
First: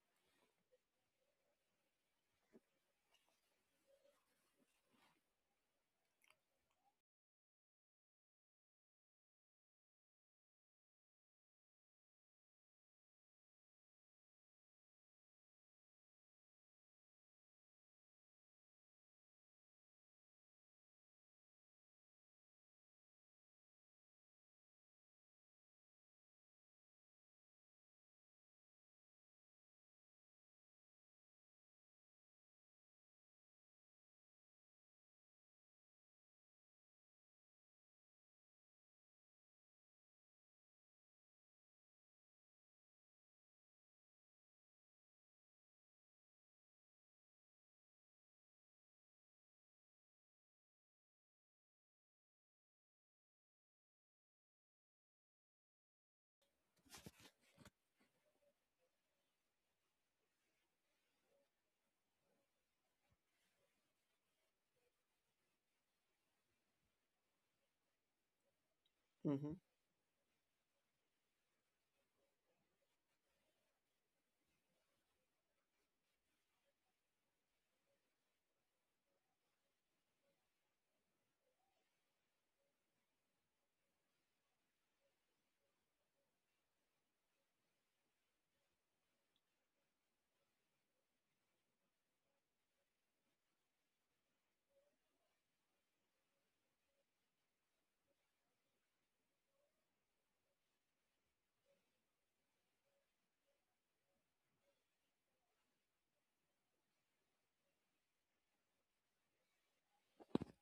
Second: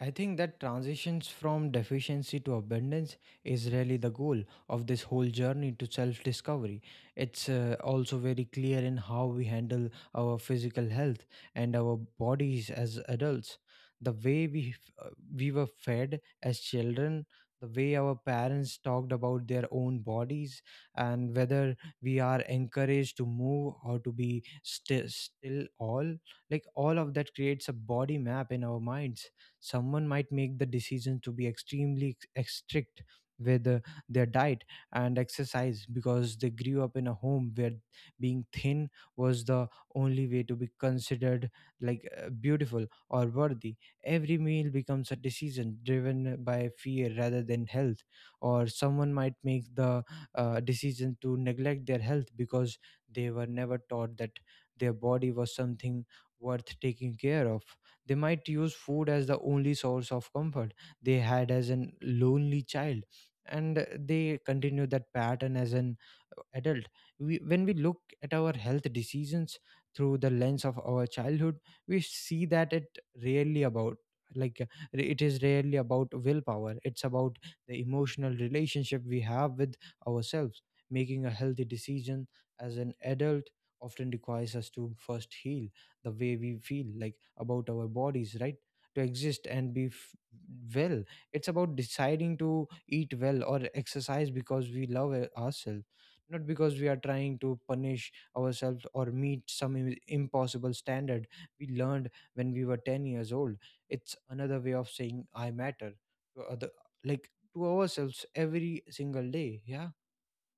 I think that transitions from deficiency to abundance is really the goal of this whole journey to self discovery. It's also very clear in how we handle our physical health and our bodies as adults. The way we were fed as children, the way our parents talked about their own bodies, and whether we are encouraged to move or to be still, all of that creates a body map in our minds. Someone might make the decision to be extremely strict with their diet and exercise because they grew up in a home where being thin was the only way to be considered like beautiful or worthy. Every meal becomes a decision driven by fear rather than health. Or someone might make the decision to neglect their health because they were never taught that their body was something worth taking care of. They might use food as the only source of comfort they had as a lonely child, and they continue that pattern as an adult. When we look at our health decisions through the lens of our childhood, we see that rarely about like uh, it is rarely about willpower. It's about the emotional relationship we have with ourselves. Making a healthy decision as an adult often requires us to first heal the way we feel like about our bodies, right? To exist and be well, it's about deciding to eat well or exercise because we love ourselves, not because we are trying to punish ourselves or meet some impossible standard we learned when we were 10 years old. It's another way of saying I matter to other, like to ourselves every single day. Yeah,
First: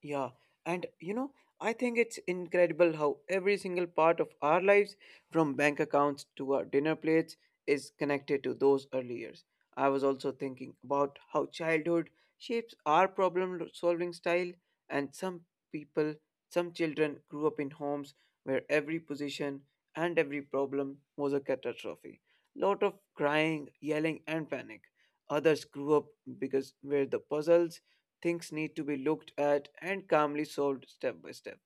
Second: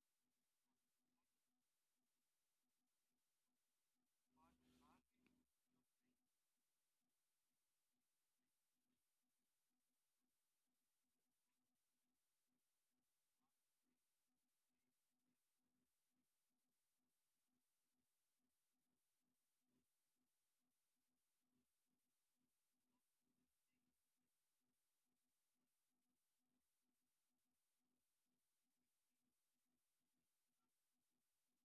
Yeah, and I think it's incredible how every single part of our lives, from bank accounts to our dinner plates, is connected to those early years. I was also thinking about how childhood shapes our problem solving style, and some people, some children grew up in homes where every position and every problem was a catastrophe. Lot of crying, yelling, and panic. Others grew up because where the puzzles things need to be looked at and calmly solved step by step.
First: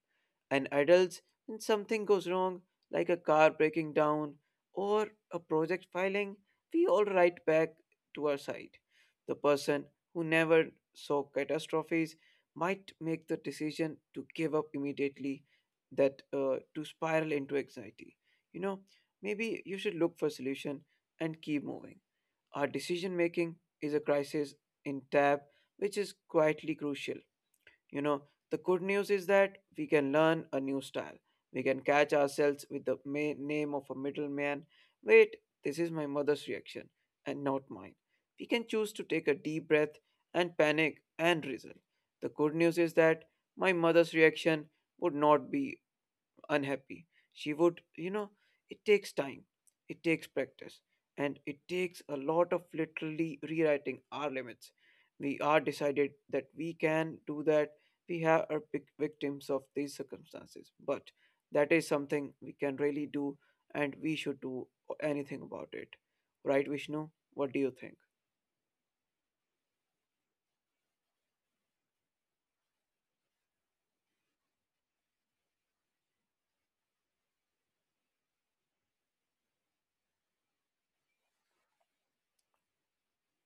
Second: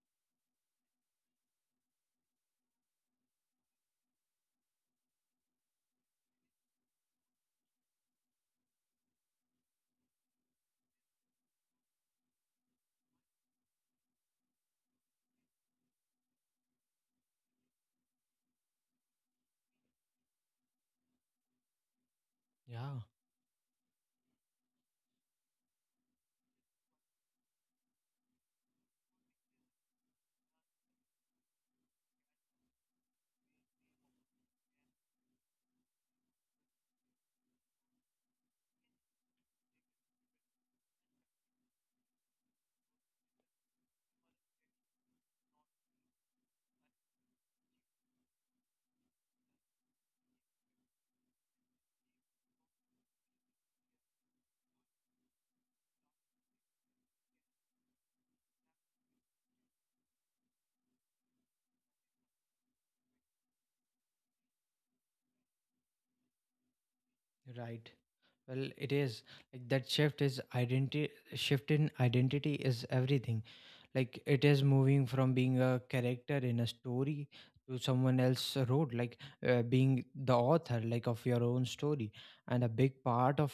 And adults, when something goes wrong, like a car breaking down or a project filing, we all write back to our side. The person who never saw catastrophes might make the decision to give up immediately, that to spiral into anxiety. You know, maybe you should look for solution and keep moving. Our yeah. decision making is a crisis in tab, which is quietly crucial. You know, the good news is that we can learn a new style. We can catch ourselves with the name of a middleman. Wait, this is my mother's reaction and not mine. We can choose to take a deep breath and panic and result. The good news is that my mother's reaction would not be unhappy. She would, you know, it takes time, it takes practice, and it takes a lot of literally rewriting our limits. We are decided that we can do that. We have are victims of these circumstances, but that is something we can really do, and we should do anything about it. Right, Vishnu? What do you Right. think? Well, it is like that shift is identity shift in identity is everything. Like it is moving from being a character in a story to someone else wrote, like being the author like of your own story. And a big part of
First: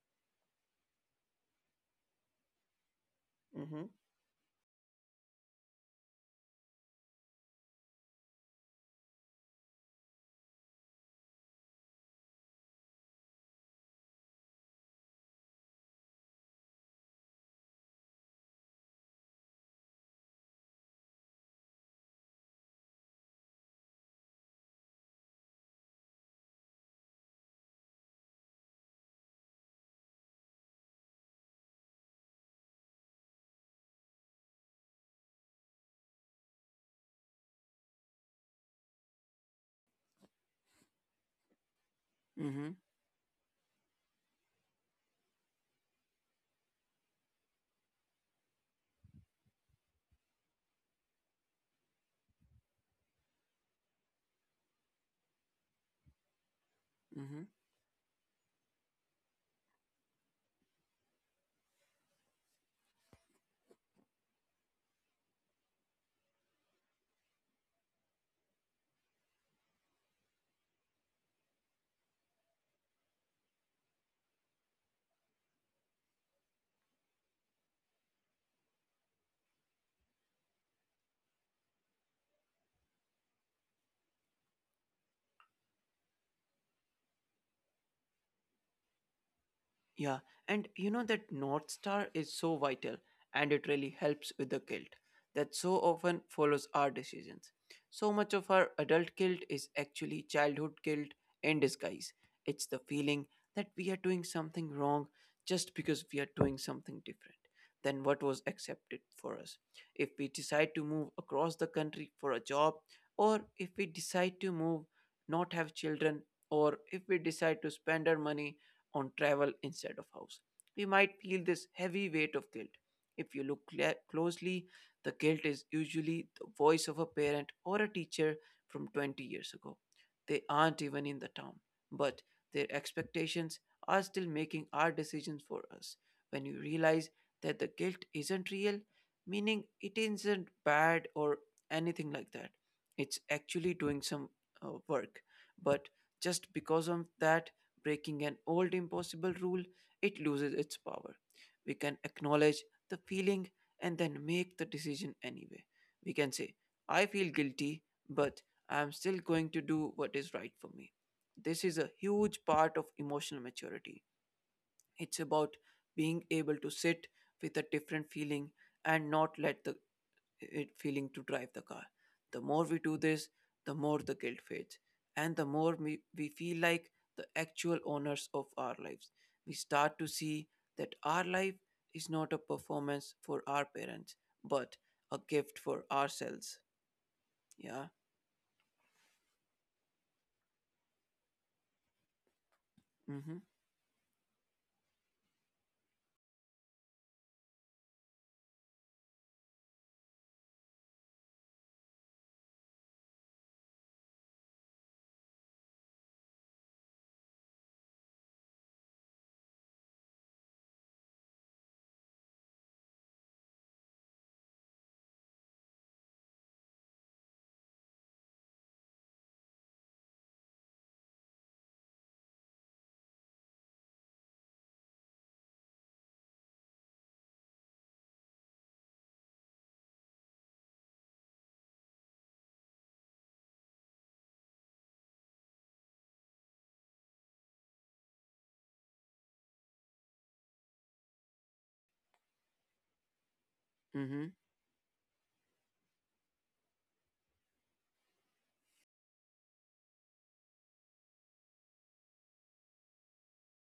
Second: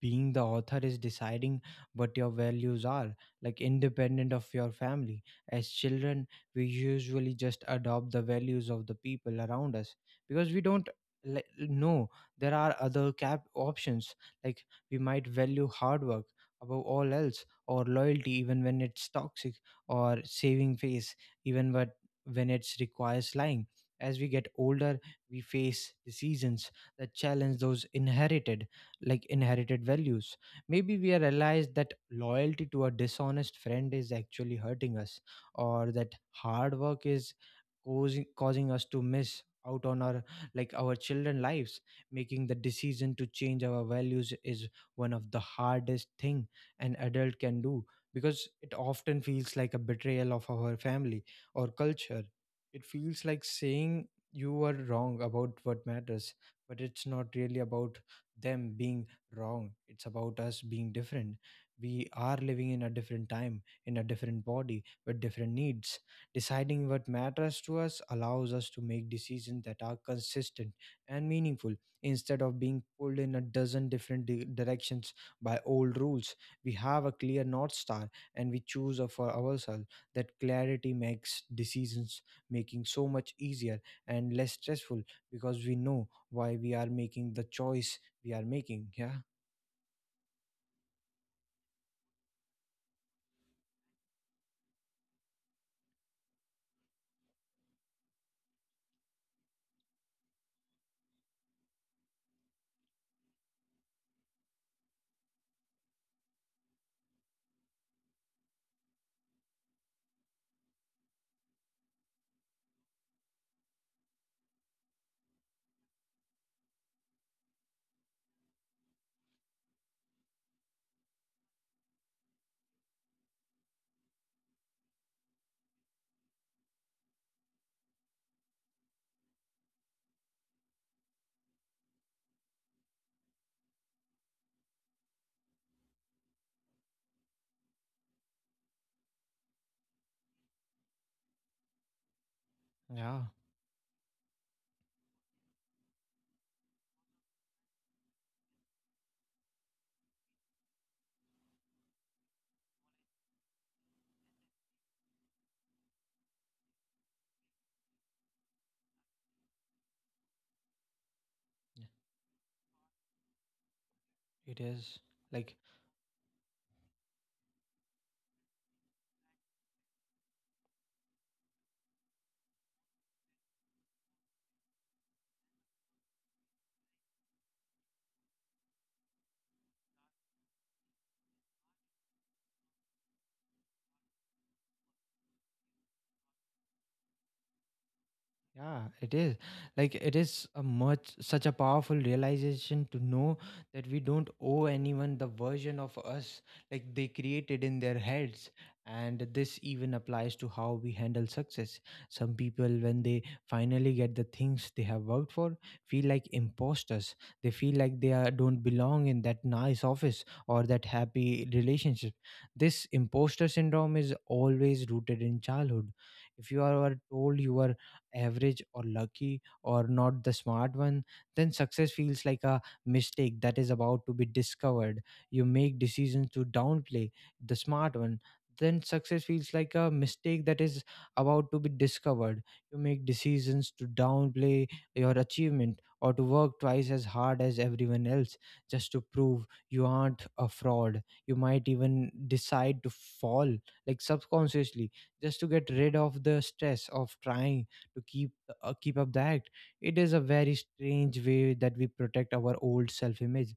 being the author is deciding what your values are, like Hmm. independent of your family. As children we usually just adopt the values of the people around us because we don't know there are other cap options. Like we might value hard work above all else, or loyalty even when it's toxic, or saving face even but when it requires lying. As we get older we face decisions that challenge those inherited values. Maybe we realize that loyalty to a dishonest friend is actually hurting us, or that hard work is causing us to miss out on our children lives. Making the Mm-hmm. decision to change our values is one of the hardest thing an adult can do, because it often feels like a betrayal of our family or culture. It feels like saying you were wrong about what matters, but it's not really Mm-hmm. about them being wrong. It's about us being different. We are living in a different time, in a different body, with different needs. Deciding what matters to us allows us to make decisions that are consistent and meaningful instead of being pulled in a dozen different directions by old rules. We have a clear North Star and we choose for ourselves. That clarity makes decisions making so much easier and less stressful because we know why we are making the choice we are making. Yeah. Yeah, and you know that North Star is so vital and it really helps with the guilt that so often follows our decisions. So much of our adult guilt is actually childhood guilt in disguise. It's the feeling that we are doing something wrong just because we are doing something different than what was accepted for us. If we decide to move across the country for a job, or if we decide to move, not have children, or if we decide to spend our money on travel instead of house. We might feel this heavy weight of guilt. If you look cla closely, the guilt is usually the voice of a parent or a teacher from 20 years ago. They aren't even in the town, but their expectations are still making our decisions for us. When you realize that the guilt isn't real, meaning it isn't bad or anything like that, it's Yeah, actually doing some work. But just because of that, breaking an old impossible rule, it loses its power. We can acknowledge the feeling and then make the decision anyway. We can say, I feel guilty, but I am still going to do what is right for me. This is a huge part of emotional maturity. it is. It's about Like being able to sit with a different feeling and not let the it feeling to drive the car. The more we do this, the more the guilt fades, and the more we feel like the actual owners of our lives. We start to see that our life is not a performance for our parents, but a gift for ourselves. Yeah. Yeah, it is. Like it is a much such a powerful realization to Mm-hmm. know that we don't owe anyone the version of us like they created in their heads. And this even applies to how we handle success. Some people, when they finally get the things they have worked for, feel like imposters. They feel like don't belong in that nice office or that happy relationship. This imposter syndrome is always rooted in childhood. If you are told you were average or lucky or not the smart one, then success feels like a mistake that is about to be discovered. You make decisions to downplay the smart one. Then success feels like a mistake that is about to be discovered. You make decisions to downplay your achievement or to work twice as hard as everyone else just to prove you aren't a fraud. You might even decide to fall, like Mm-hmm. subconsciously, just to get rid of the stress of trying to keep keep up that. It is a very strange way that we protect our old self image.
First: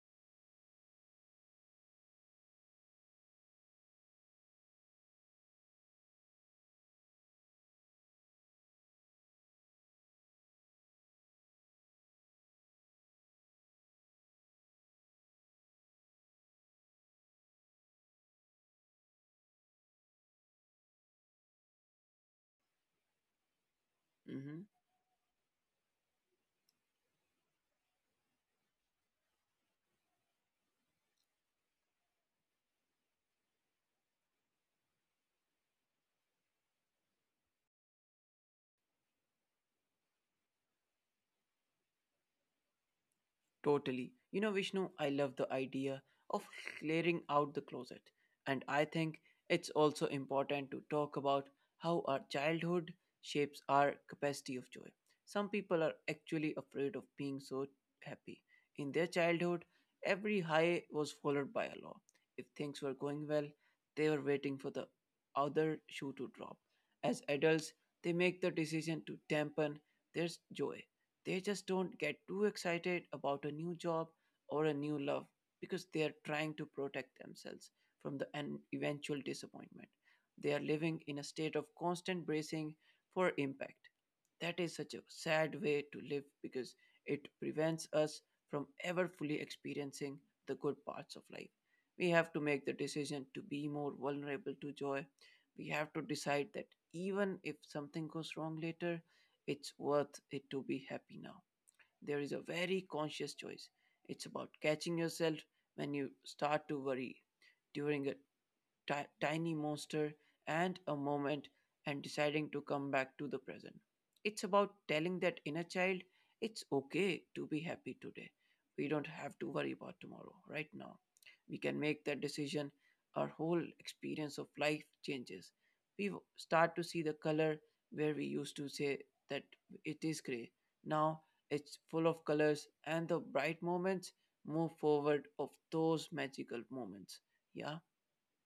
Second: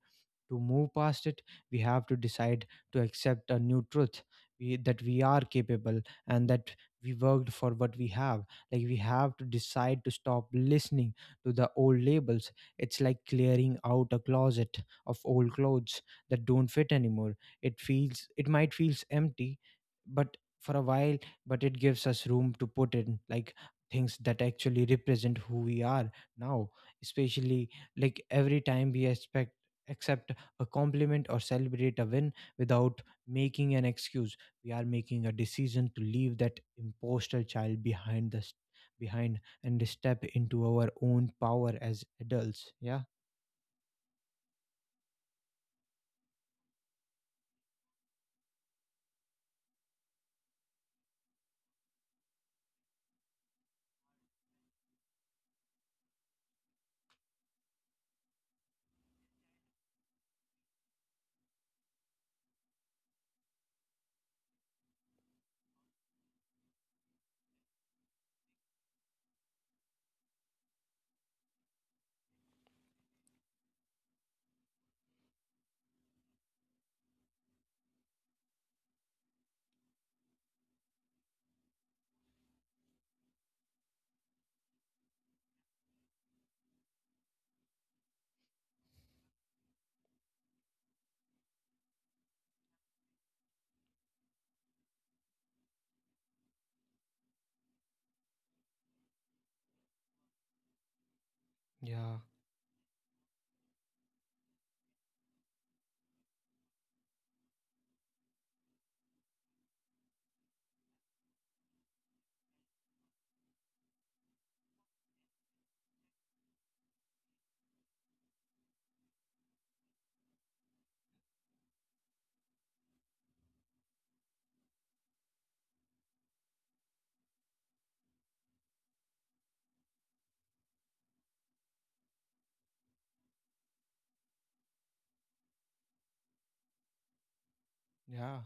To move past it we have to decide to accept a new truth, that we are capable and that we worked for what we have. Like we have to decide to stop listening to the old labels. It's like clearing out a closet of old clothes that don't fit anymore. It feels it might feels empty but for a while, but it gives us room to put in like things that Mm-hmm. actually represent who we are now. Especially, like every time we expect accept a compliment or celebrate a win without making an excuse, we are making a decision to leave that imposter child behind and step into our own power as adults. Yeah, Totally. You know, Vishnu, I love the idea of clearing out the closet. And I think it's also important to talk about how our childhood shapes our capacity of joy. Some people are actually afraid of being so happy. In their childhood, every high was followed by a low. If things were going well, they were waiting for the other shoe to drop. As adults, they make the decision to dampen their joy they just don't get too excited about a new job or a new love because they are trying to protect themselves from the an eventual disappointment. They are living in a state of constant bracing for impact. That is such a sad way to live because it prevents us from ever fully experiencing the good parts of life. We have to make the decision to be more vulnerable to joy. We have to decide that even if something goes wrong later, it's worth it to be happy now. yeah. There is a very conscious choice. It's about catching yourself when you start to worry during a tiny monster and a moment and deciding to come back to the present. It's about telling that inner child it's okay to be happy today. We don't have to worry about tomorrow, right now. We can make that decision. Our whole experience of life changes. We start to see the color where we used to say that it is gray. Now it's full of colors, and the bright moments move forward of those magical moments. Yeah. Yeah,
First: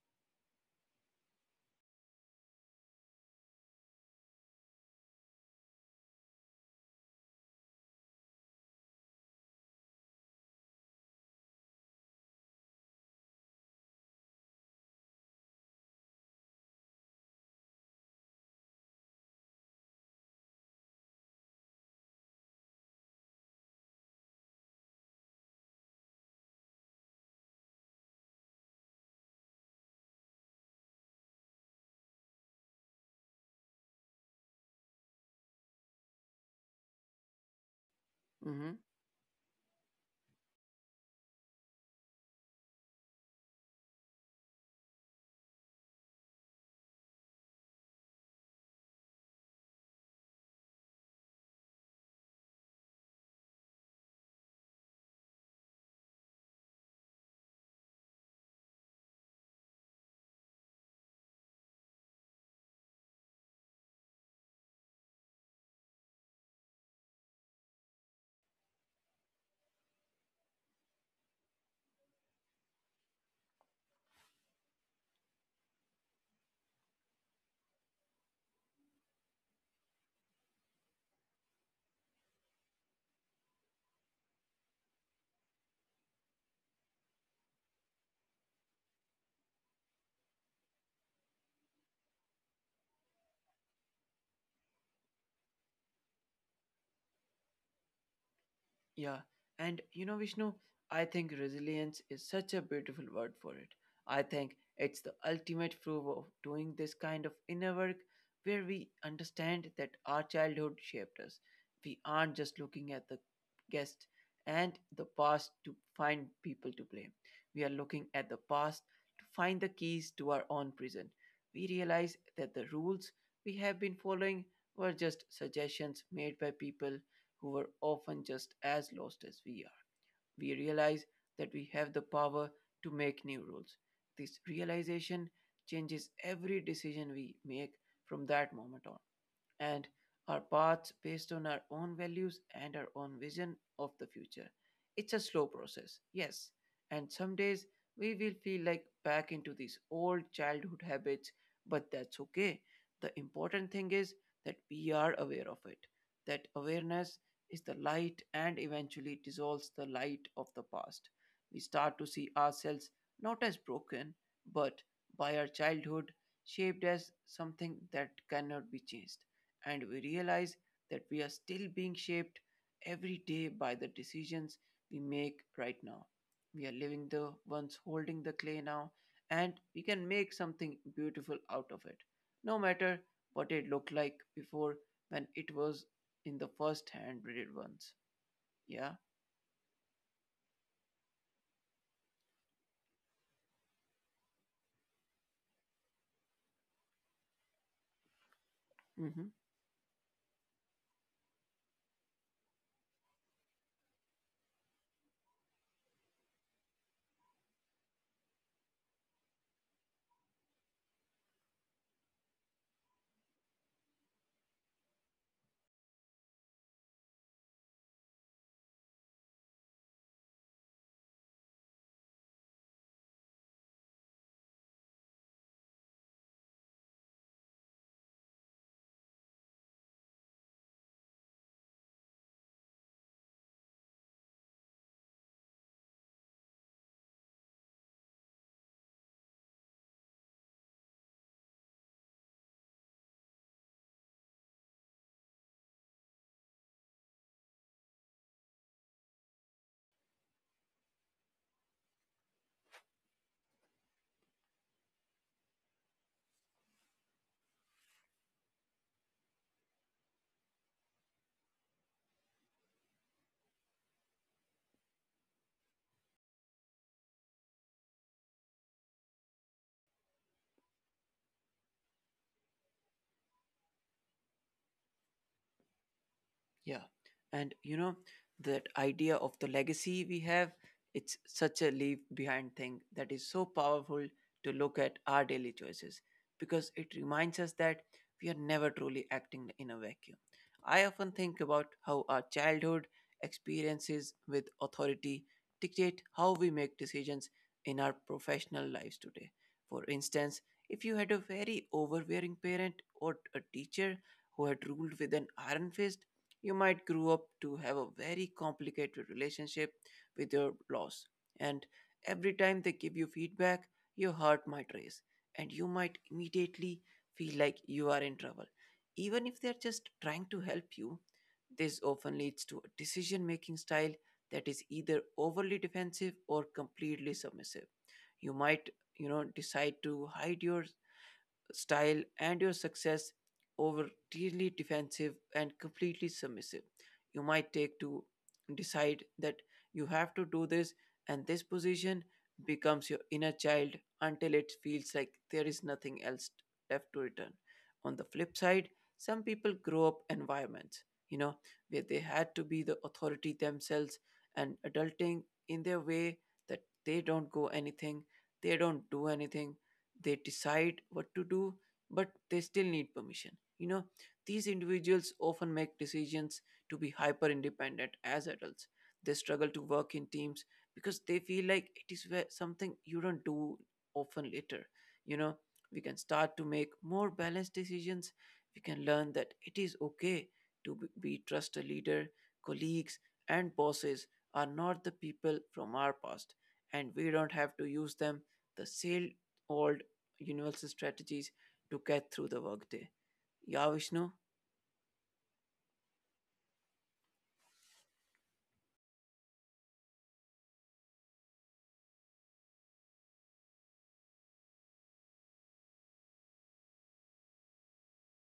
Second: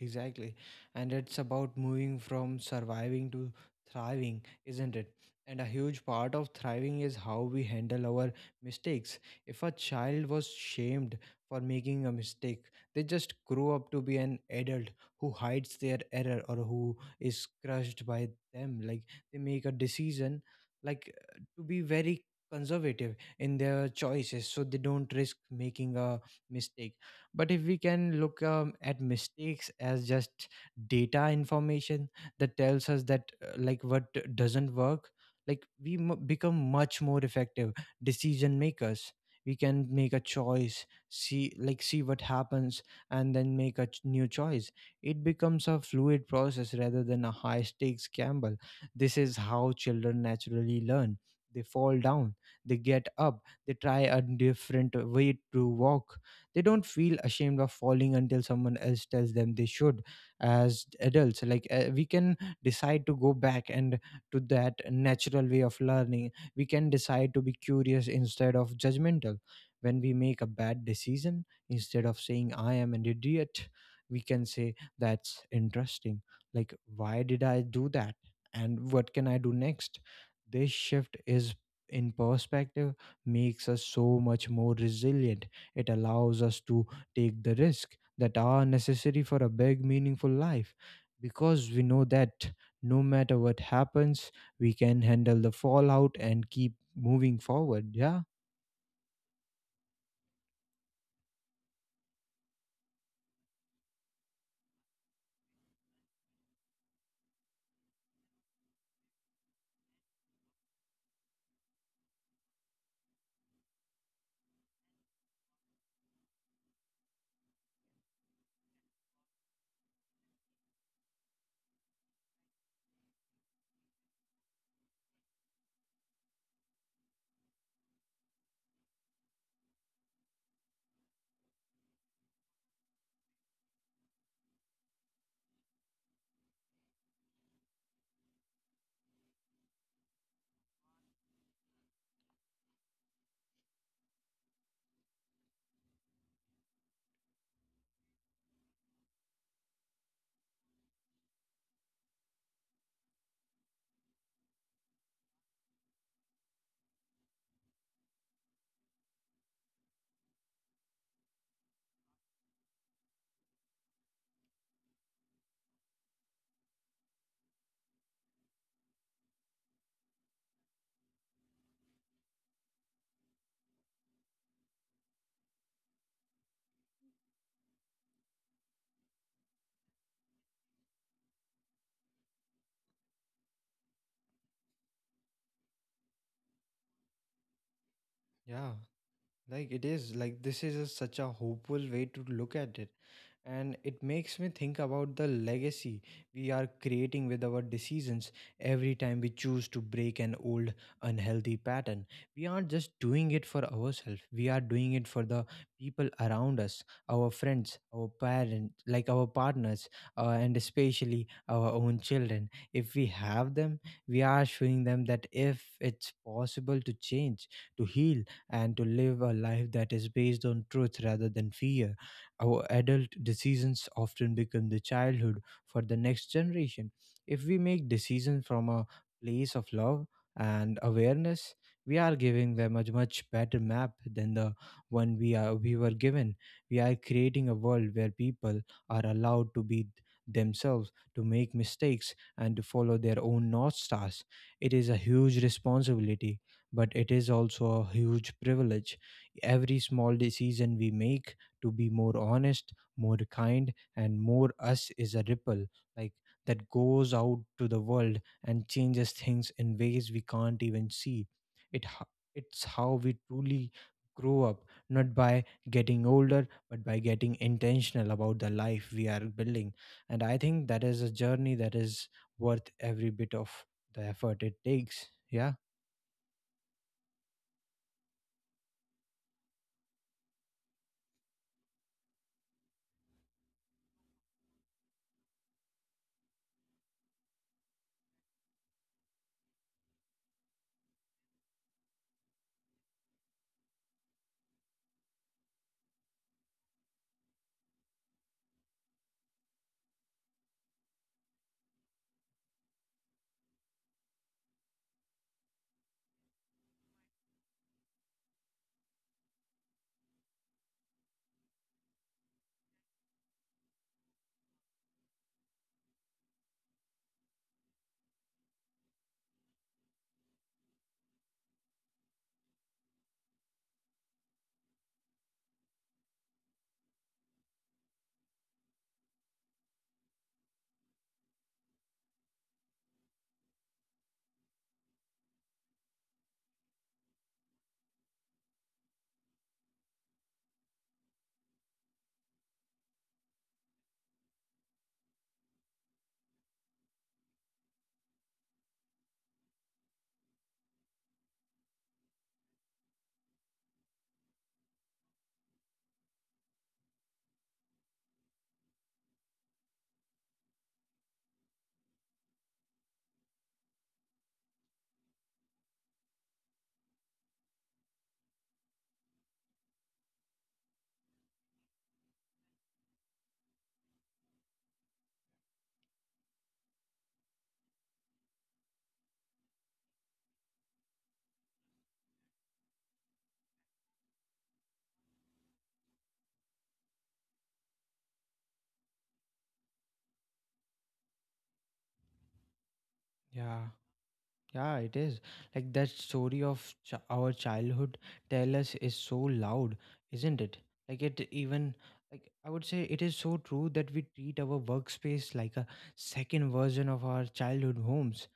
exactly. And it's about moving from surviving to thriving, isn't it? And a huge part of thriving is how we handle our mistakes. If a child was shamed for making a mistake, they just grow up to be an adult who hides their error or who is crushed by them. Like they make a decision, like to be very conservative in their choices so they don't risk making a mistake. But if we can look at mistakes as just data information that tells us that like what doesn't work, like we become much more effective decision Mm-hmm. makers. We can make a choice, see what happens, and then make a new choice. It becomes a fluid process rather than a high stakes gamble. This is how children naturally learn. They fall down, they get up, they try a different way to walk. They don't feel ashamed of falling until someone else tells them they should. As adults, like we can decide to go back and to that natural way of learning. We can decide to be curious instead of judgmental. When we make a bad decision, instead of saying I am an idiot, we can say that's interesting, like why did I do that and what can I do next. This shift is in perspective makes us so much more resilient. It allows us to take the risk that are necessary for a big, meaningful life, because we know that no matter what happens, we can handle the fallout and keep moving forward. Yeah. Yeah, and Vishnu, I think resilience is such a beautiful word for it. I think it's the ultimate proof of doing this kind of inner work where we understand that our childhood shaped us. We aren't just looking at the guest and the past to find people to blame. We are looking at the past to find the keys to our own prison. We realize that the rules we have been following were just suggestions made by people who were often just as lost as we are. We realize that we have the power to make new rules. This realization changes every decision we make from that moment on and our paths based on our own values and our own vision of the future. It's a slow process, yes, and some days we will feel like back into these old childhood habits, but that's okay. The important thing is that we are aware of it. That awareness is the light and eventually dissolves the light of the past. We start to see ourselves not as broken, but by our childhood shaped as something that cannot be changed and we realize that we are still being shaped every day by the decisions we make right now. We are living the ones holding the clay now, and we can make something beautiful out of it, no matter what it looked like before when it was in the first hand breeded ones. Yeah, Yeah. like it is like this is a, such a hopeful way to look at it. And it makes me think about the legacy we are creating with our decisions. Every time we Hmm. choose to break an old unhealthy pattern, we aren't just doing it for ourselves, we are doing it for the people around us, our friends, our parents, like our partners, and especially our own children if we have them. We are showing them that if it's possible to change, to heal, and to live a life that is based on truth rather than fear. Our adult decisions often become the childhood for the next generation. If we make decisions from a place of love and awareness, we are giving them a much better map than the one we were given. We are creating a world where people are allowed to be themselves, to make mistakes and to follow their own north stars. It is a huge responsibility, but it is also a huge privilege. Every small decision we make to be more honest, more kind, and more us is a ripple, like that goes out to the world and changes things in ways we can't even see. It ho- it's how we truly grow up, not by getting older, but by getting intentional about the life we are building. And I think that is a journey that is worth every bit of the effort it takes. Yeah. And you know, that idea of the legacy we have, it's such a leave behind thing that is so powerful to look at our daily choices because it reminds us that we are never truly acting in a vacuum. I often think about how our childhood experiences with authority dictate how we make decisions in our professional lives today. For instance, if you had a very overbearing parent or a teacher who had ruled with an iron fist, you might grow up to have a very complicated relationship with your loss. And every time they give you feedback, your heart might race, and you might immediately feel like you are in trouble. Even if they're just trying to help you, this often leads to a decision making style that is either overly defensive or completely submissive. You might, you know, decide to hide your style and your success over clearly defensive and completely submissive. You might take to decide that you have to do this, and this position becomes your inner child until it feels like there is nothing else left to return. On the flip side, some people grow up environments, you know, where they had to be the authority themselves and adulting in their way that they don't go anything, they don't do anything, they decide what to do, but they still need permission. You know, these individuals often make decisions to be hyper independent as adults. They struggle to work in teams because they feel like it is where something you don't do often later. You know, we can start to make more balanced decisions. We can learn that it is okay to be trust a leader, colleagues, and bosses are not the people from our past, and we don't have to use them the same old universal strategies to get through the workday. Yeah. Yeah, Vishnu. Yeah, it is. Like that story of our childhood tell us is so loud, isn't it? Like it even, I would say, it is so true that we treat our workspace like a second version of our childhood homes,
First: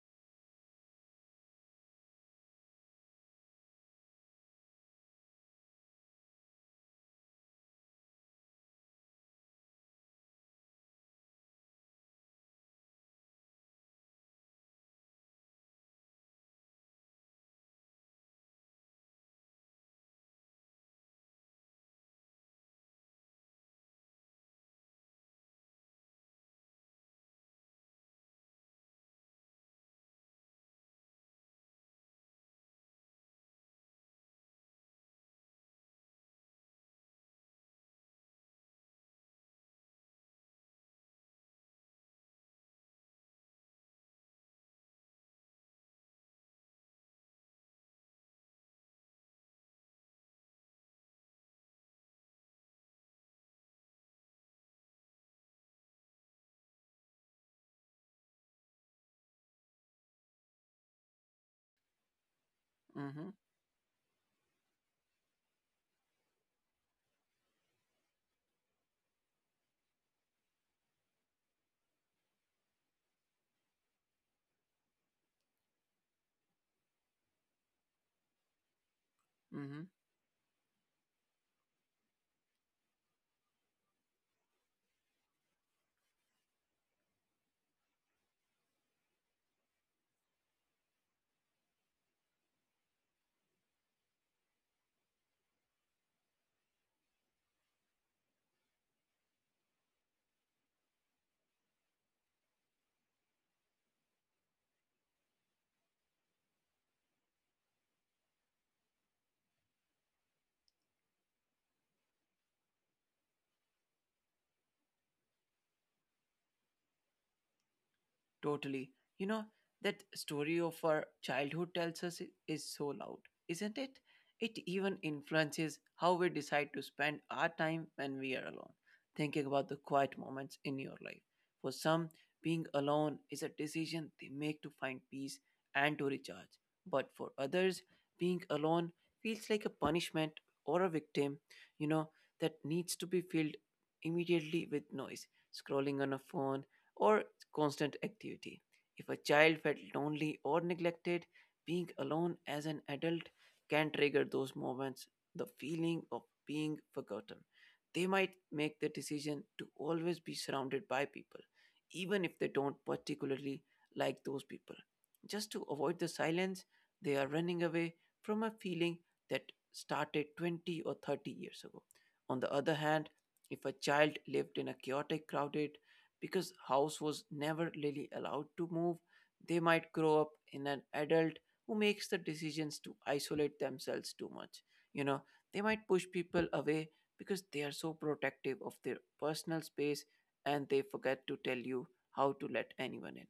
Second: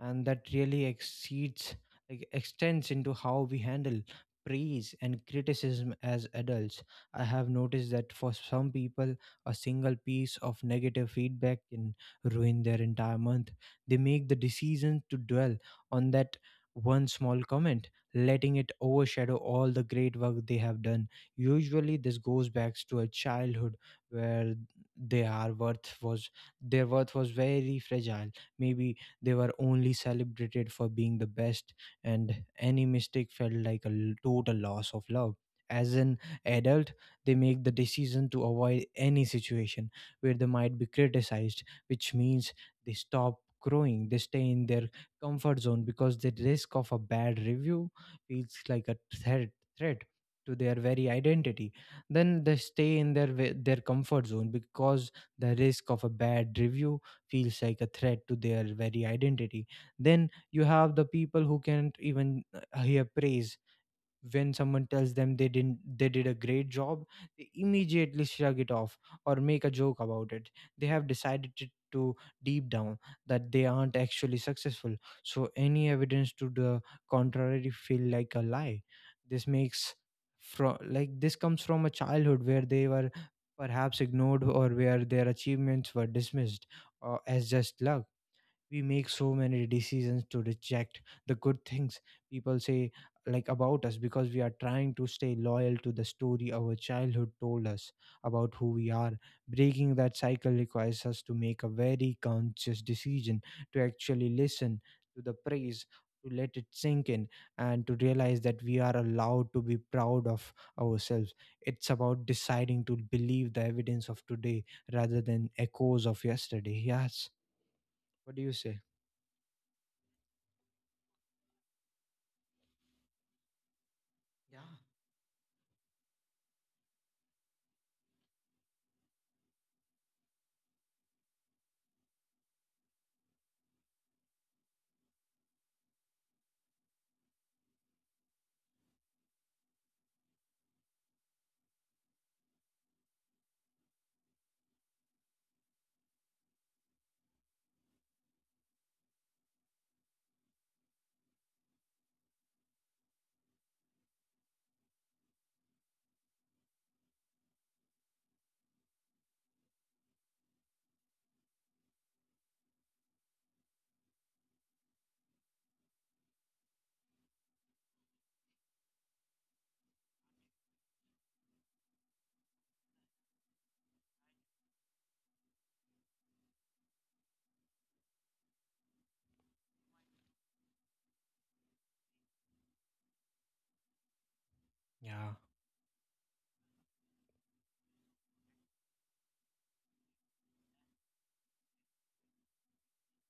and that really exceeds, like extends into how we handle praise and criticism as adults. I have noticed that for some people, a single piece of negative feedback can ruin their entire month. They make the decision to dwell on that one small comment, letting it overshadow all the great work they have done. Usually, this goes back to a childhood where their worth was their worth was very fragile. Maybe they were only celebrated for being the best, and any mistake felt like a total loss of love. As an adult, they make the decision to avoid any situation where they might be criticized, which means they stop growing. They stay in their comfort zone because the risk of a bad review feels like a threat threat to their very identity. Then they stay in their their comfort zone because the risk of a bad review feels like a threat to their very identity. Then you have the people who can't even hear Mm-hmm. praise. When someone tells them they didn't they did a great job, they immediately shrug it off or make a joke about it. They have decided to deep down that they aren't actually successful, so any evidence to the contrary feel like a lie. This Mm-hmm. makes, from like this comes from a childhood where they were perhaps ignored or where their achievements were dismissed, as just luck. We make so many decisions to reject the good things people say, about us, because we are trying to stay loyal to the story our childhood told us about who we are. Breaking that cycle requires us to make a very conscious decision to actually listen to the praise, to let it sink in, and to realize that we are allowed to be proud of ourselves. It's about deciding to believe the evidence of today rather than echoes of yesterday. Yes, what do you say? Totally. You know, that story of our childhood tells us is so loud, isn't it? It Yeah. even influences how we decide to spend our time when we are alone, thinking about the quiet moments in your life. For some, being alone is a decision they make to find peace and to recharge. But for others, being alone feels like a punishment or a victim, you know, that needs to be filled immediately with noise, scrolling on a phone, or constant activity. If a child felt lonely or neglected, being alone as an adult can trigger those moments, the feeling of being forgotten. They might make the decision to always be surrounded by people, even if they don't particularly like those people. Just to avoid the silence, they are running away from a feeling that started 20 or 30 years ago. On the other hand, if a child lived in a chaotic, crowded, because house was never really allowed to move they might grow up in an adult who makes the decisions to isolate themselves too much you know Yeah, they might push people away because they are so protective of their personal space and they forget to tell you how to let anyone in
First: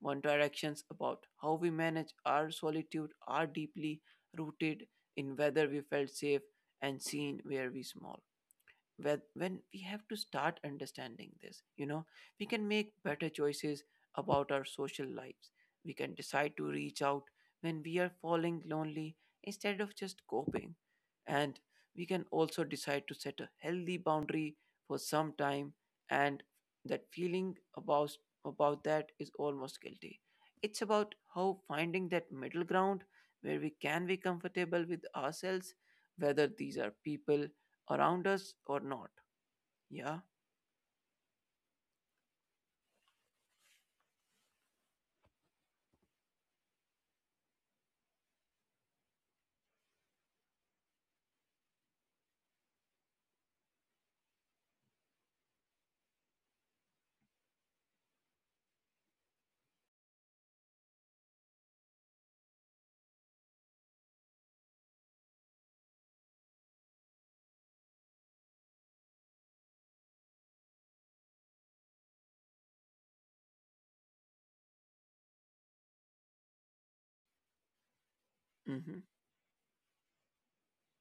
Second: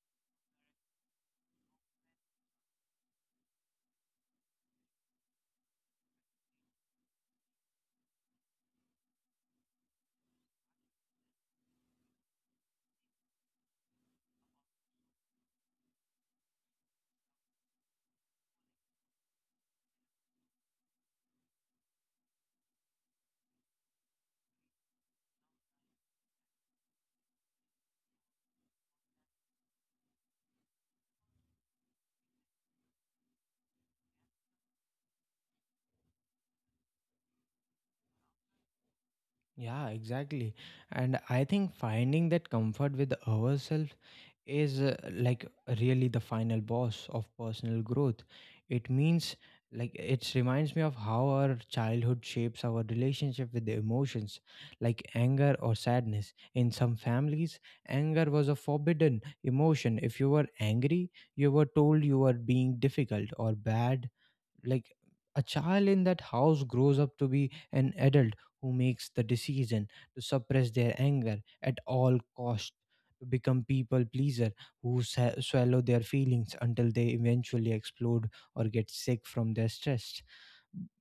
one directions about how we manage our solitude are deeply rooted in whether we felt safe and seen where we small when we have to start understanding this you know we can make better choices about our social lives we can decide to reach out when we are falling lonely instead of just coping and we can also decide to set a healthy boundary for some time and that feeling about that is almost guilty it's about how finding that middle ground where we can be comfortable with ourselves whether these are people around us or not. yeah, Yeah. exactly. And I think finding that comfort with ourselves is, really the final boss of personal growth. It means, like, it reminds me of how our childhood shapes our relationship with the emotions, like anger or sadness. In some families, anger was a forbidden emotion. If you were angry, you were told you were being difficult or bad. Like a child in that house grows up to be an adult who makes the decision to suppress their anger at all cost, to become people pleaser who swallow their feelings until they eventually explode or get Mm-hmm. sick from their stress.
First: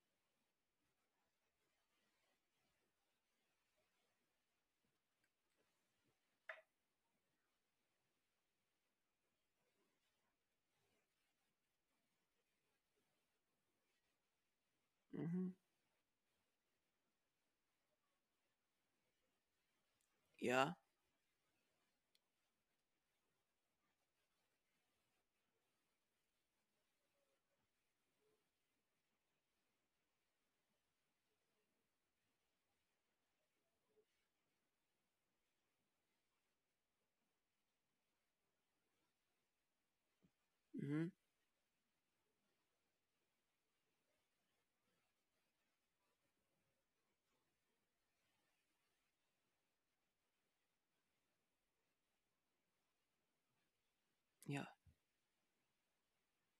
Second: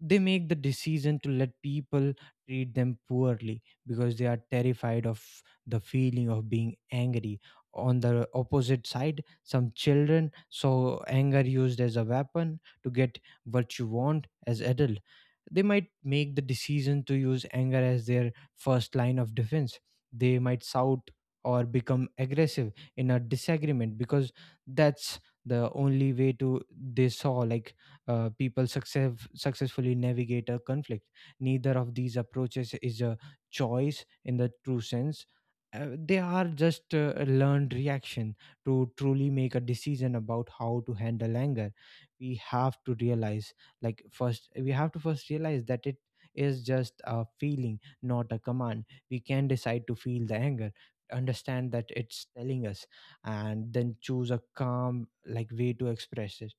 They make the decision to let people treat them poorly because they are terrified of the feeling of being angry. On the opposite side, some children saw anger used as a weapon to get what you want. As adult, Mm-hmm. they might make the decision to use anger as their first line of defense. They might Yeah. shout or become aggressive in a disagreement because that's the only way to, they saw, people successfully navigate a conflict. Neither of these approaches is a choice in the true sense. They are just a learned reaction. To truly make a decision about how to Mm-hmm. handle anger, we have to realize, like, first, we have to first realize that it is just a feeling, not a command. We can decide to feel the anger, understand that it's telling us, and then choose a Yeah. calm, like, way to express it.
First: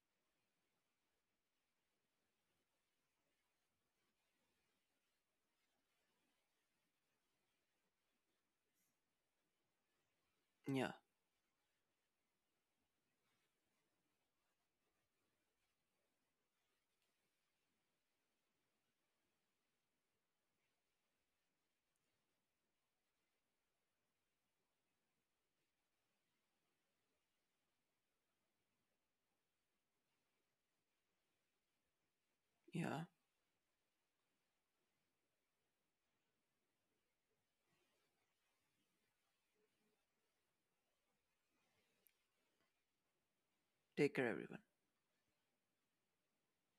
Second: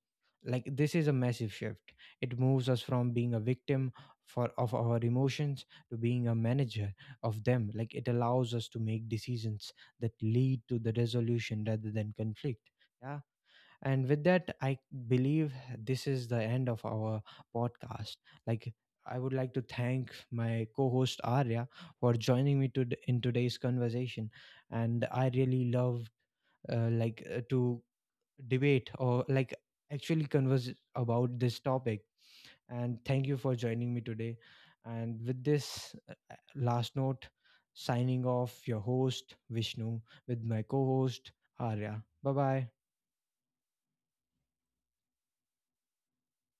Like this is a massive shift. It moves us from being a victim for of our emotions to being a manager of them. Like it allows us to make decisions that lead to Yeah. the resolution rather than conflict. Yeah. And with that, I believe this is the end of our podcast. Like I would like to thank my co-host Arya for joining me to in today's conversation, and I really love, to debate, or like actually converse about this topic. And Yeah. thank you for joining me today. And with this last note, signing off your host, Vishnu, with my co host, Arya. Bye bye. Take care, everyone.